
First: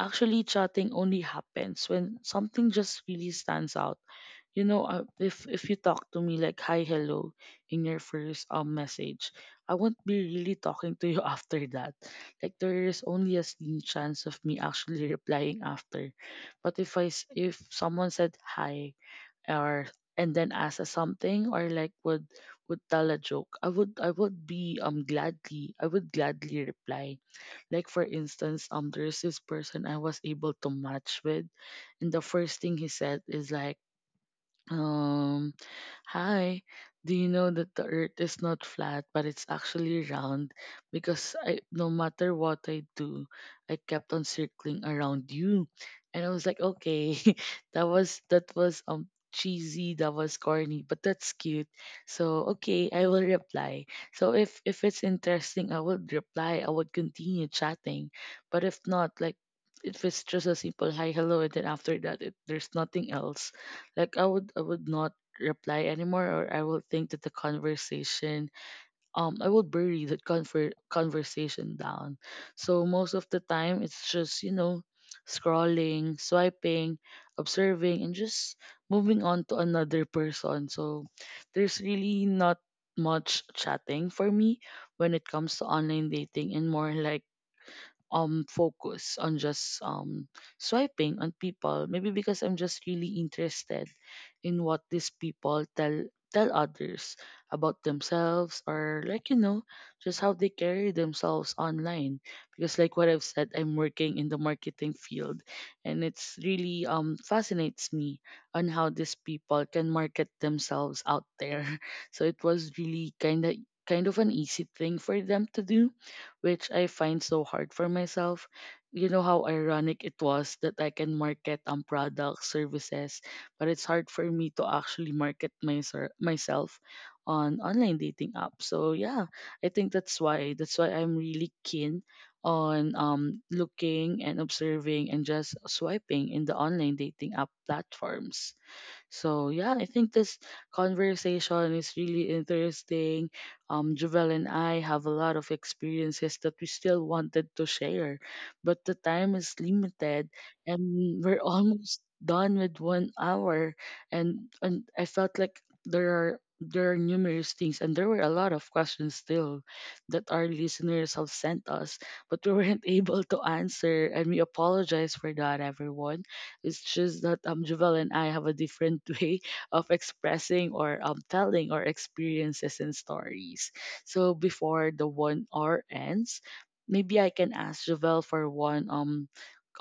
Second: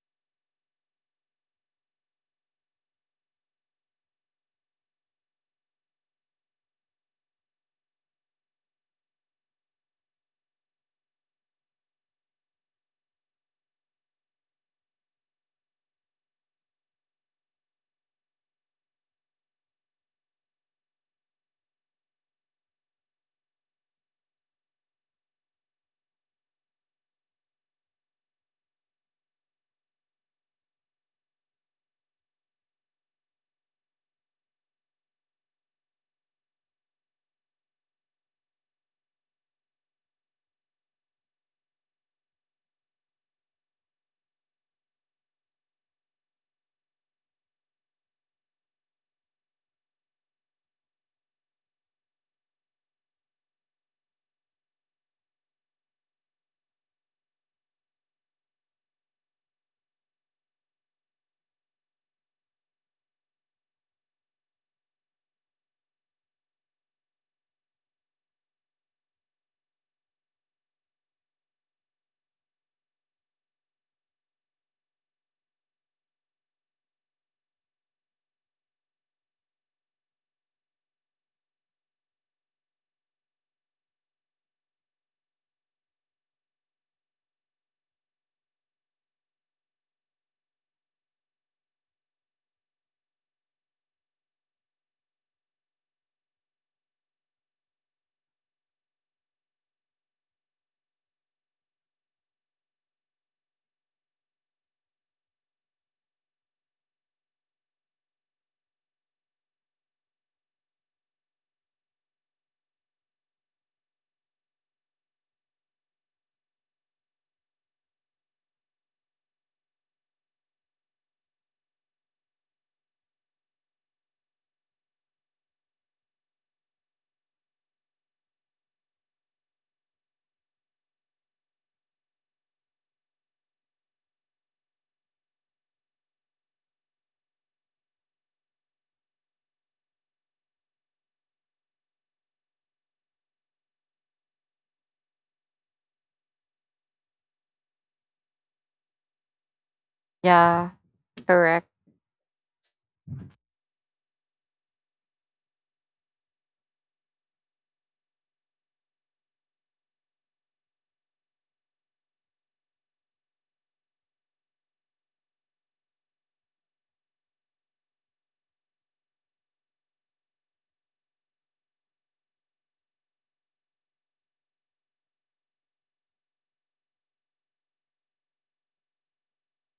Speaker 1: actually chatting only happens when something just really stands out. you know uh, if if you talk to me like hi hello in your first um message, I won't be really talking to you after that. Like there is only a slim chance of me actually replying after. But if i s- if someone said hi, or and then asked us something, or like would would tell a joke, i would i would be um gladly, I would gladly reply. Like for instance, um there's this person I was able to match with and the first thing he said is like, um "Hi, do you know that the earth is not flat, but it's actually round? Because I, no matter what I do, I kept on circling around you." And I was like, okay, that was that was um cheesy, that was corny, but that's cute. So okay, I will reply. So if if it's interesting, I would reply. I would continue chatting. But if not, like if it's just a simple hi hello and then after that it, there's nothing else. Like i would i would not reply anymore, or I will think that the conversation, um I will bury the conver- conversation down. So most of the time it's just, you know, scrolling, swiping, observing, and just moving on to another person. So there's really not much chatting for me when it comes to online dating, and more like um focus on just um swiping on people, maybe because I'm just really interested in what these people tell tell others about themselves, or like, you know, just how they carry themselves online. Because like what I've said, I'm working in the marketing field, and it's really um fascinates me on how these people can market themselves out there. So it was really kind of kind of an easy thing for them to do, which I find so hard for myself. You know how ironic it was that I can market um products, services, but it's hard for me to actually market my myself myself on online dating apps. So yeah, I think that's why that's why I'm really keen on um looking and observing and just swiping in the online dating app platforms. So yeah, I think this conversation is really interesting. Um, Jovel and I have a lot of experiences that we still wanted to share, but the time is limited,
Speaker 2: Yeah,
Speaker 1: and we're
Speaker 2: correct.
Speaker 1: almost done with one hour. And and I felt like there are there are numerous things, and there were a lot of questions still that our listeners have sent us, but we weren't able to answer, and we apologize for that, everyone. It's just that um, Jovel and I have a different way of expressing or um, telling our experiences and stories. So before the one hour ends, maybe I can ask Jovel for one um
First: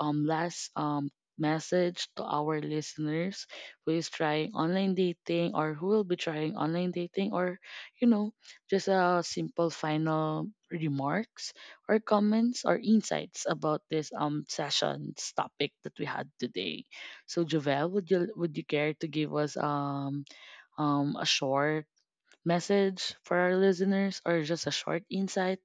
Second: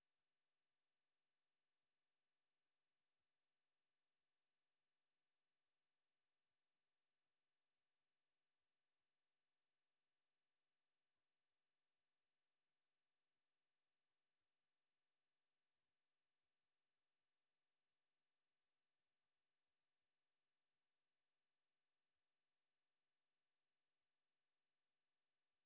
Speaker 1: um last um message to our listeners who is trying online dating or who will be trying online dating, or you know, just a simple final remarks or comments or insights about this um session's topic that we had today. So Javel, would you would you care to give us um um a short message for our listeners or just a short insight?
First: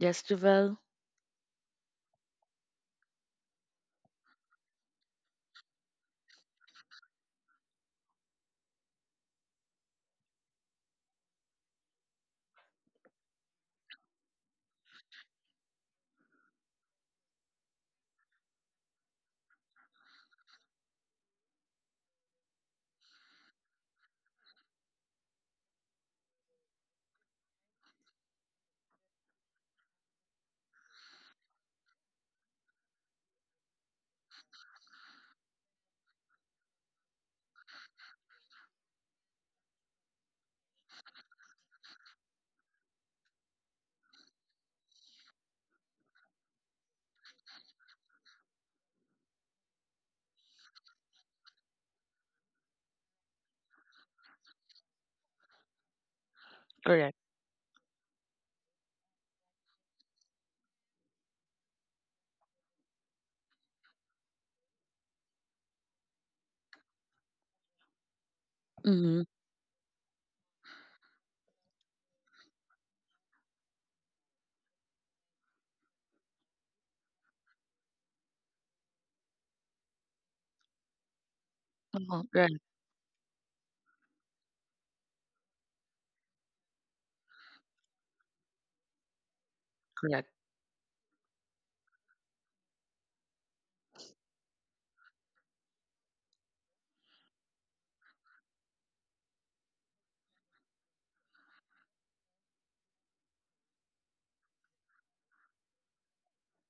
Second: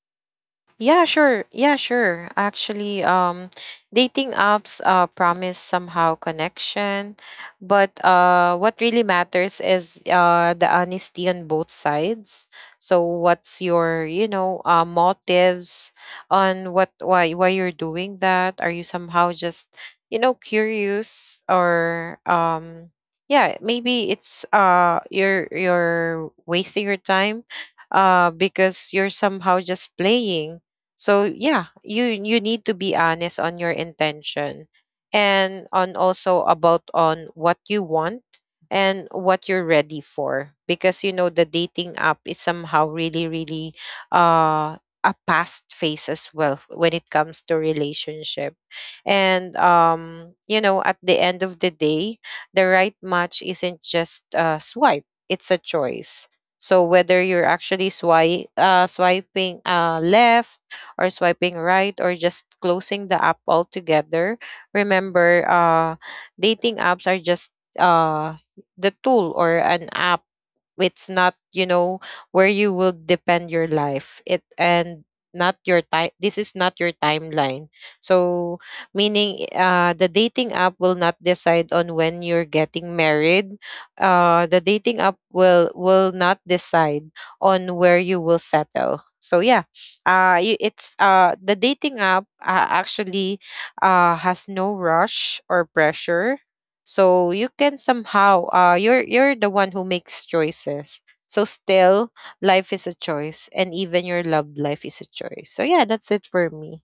Speaker 1: Yes, Javel.
Speaker 2: Yeah, sure. Yeah, sure. Actually, um, dating apps uh, promise somehow connection, but uh, what really matters is uh, the honesty on both sides. So, what's your, you know, uh, motives on what, why why you're doing that? Are you somehow just, you know, curious or um, yeah, maybe it's uh you're you're wasting your time uh because you're somehow just playing. So yeah, you you need to be honest on your intention, and on also about on what you want and what you're ready for. Because you know the dating app is somehow really, really uh a past phase as well when it comes to relationship. And um you know, at the end of the day, the right match isn't just a swipe, it's a choice. So whether
Speaker 1: Correct.
Speaker 2: you're actually swipe uh, swiping uh, left, or swiping right, or just closing the app altogether. Remember, uh, dating apps are just uh, the tool
Speaker 1: Mm-hmm.
Speaker 2: or an app. It's not, you know, where you will depend your life. It and not your time, this is not your timeline. So meaning uh the dating app will not decide on when
Speaker 1: Oh,
Speaker 2: you're
Speaker 1: right,
Speaker 2: getting married. Uh, the dating app will will not decide on where you will settle. So yeah, uh
Speaker 1: correct.
Speaker 2: you, it's uh the dating app, uh, actually, uh has no rush or pressure. So you can somehow uh you're you're the one who makes choices. So still, life is a choice, and even your love life is a choice. So yeah, that's it for me.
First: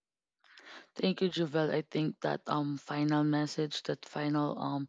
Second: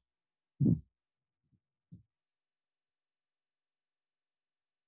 Speaker 1: Thank you, Javel. I think that um final message, that final um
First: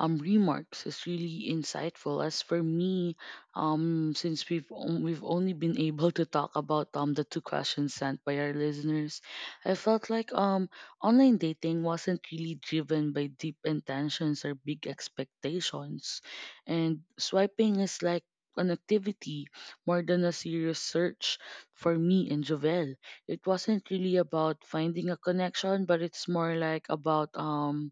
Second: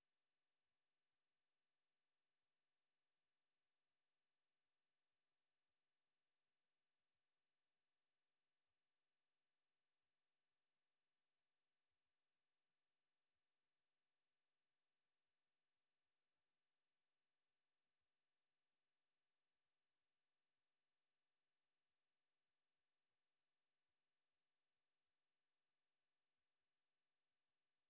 Speaker 1: um remarks is really insightful. As for me, um since we've on- we've only been able to talk about um the two questions sent by our listeners, I felt like um online dating wasn't really driven by deep intentions or big expectations, and swiping is like an activity more than a serious search. For me and Javel, it wasn't really about finding a connection, but it's more like about um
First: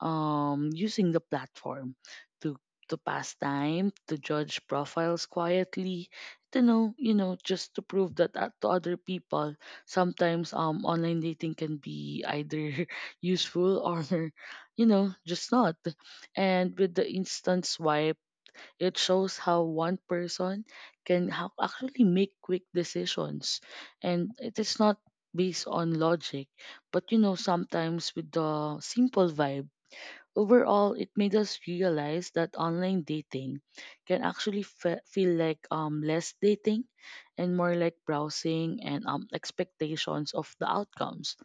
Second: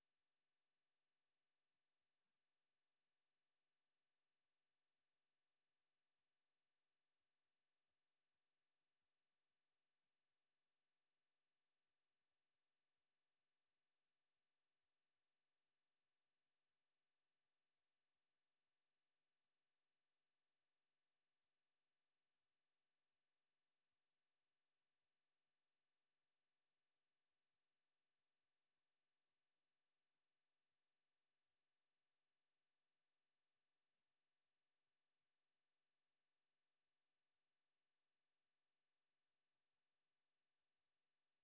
Speaker 1: um using the platform to to pass time, to judge profiles quietly, to know, you know, just to prove that uh, to other people sometimes um online dating can be either useful or, you know, just not. And with the instant swipe, it shows how one person can ho- actually make quick decisions. And it is not based on logic, but you know, sometimes with the simple vibe. Overall, it made us realize that online dating can actually fe- feel like um, less dating and more like browsing and um, expectations of the outcomes.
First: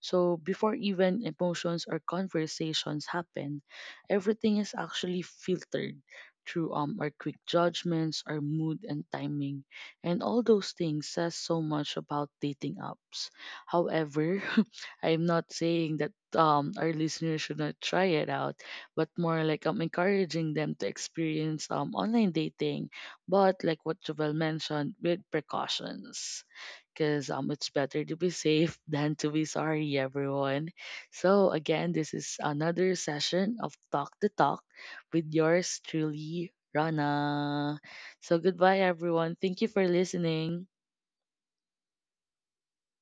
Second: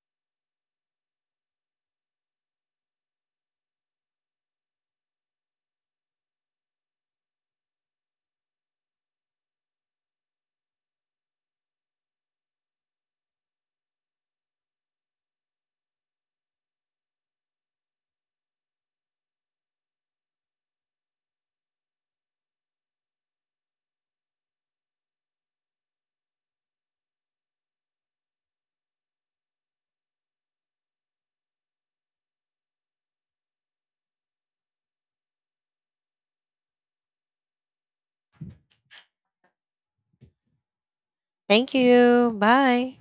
Speaker 1: So before even emotions or conversations happen, everything is actually filtered through um our quick judgments, our mood, and timing. And all those things says so much about dating apps. However, I'm not saying that um our listeners should not try it out, but more like I'm encouraging them to experience um online dating, but like what Jovel mentioned, with precautions, because um, it's better to be safe than to be sorry, everyone. So, again, this is another session of Talk the Talk, with yours truly, Rana. So, goodbye, everyone. Thank you for listening.
Speaker 2: Thank you. Bye.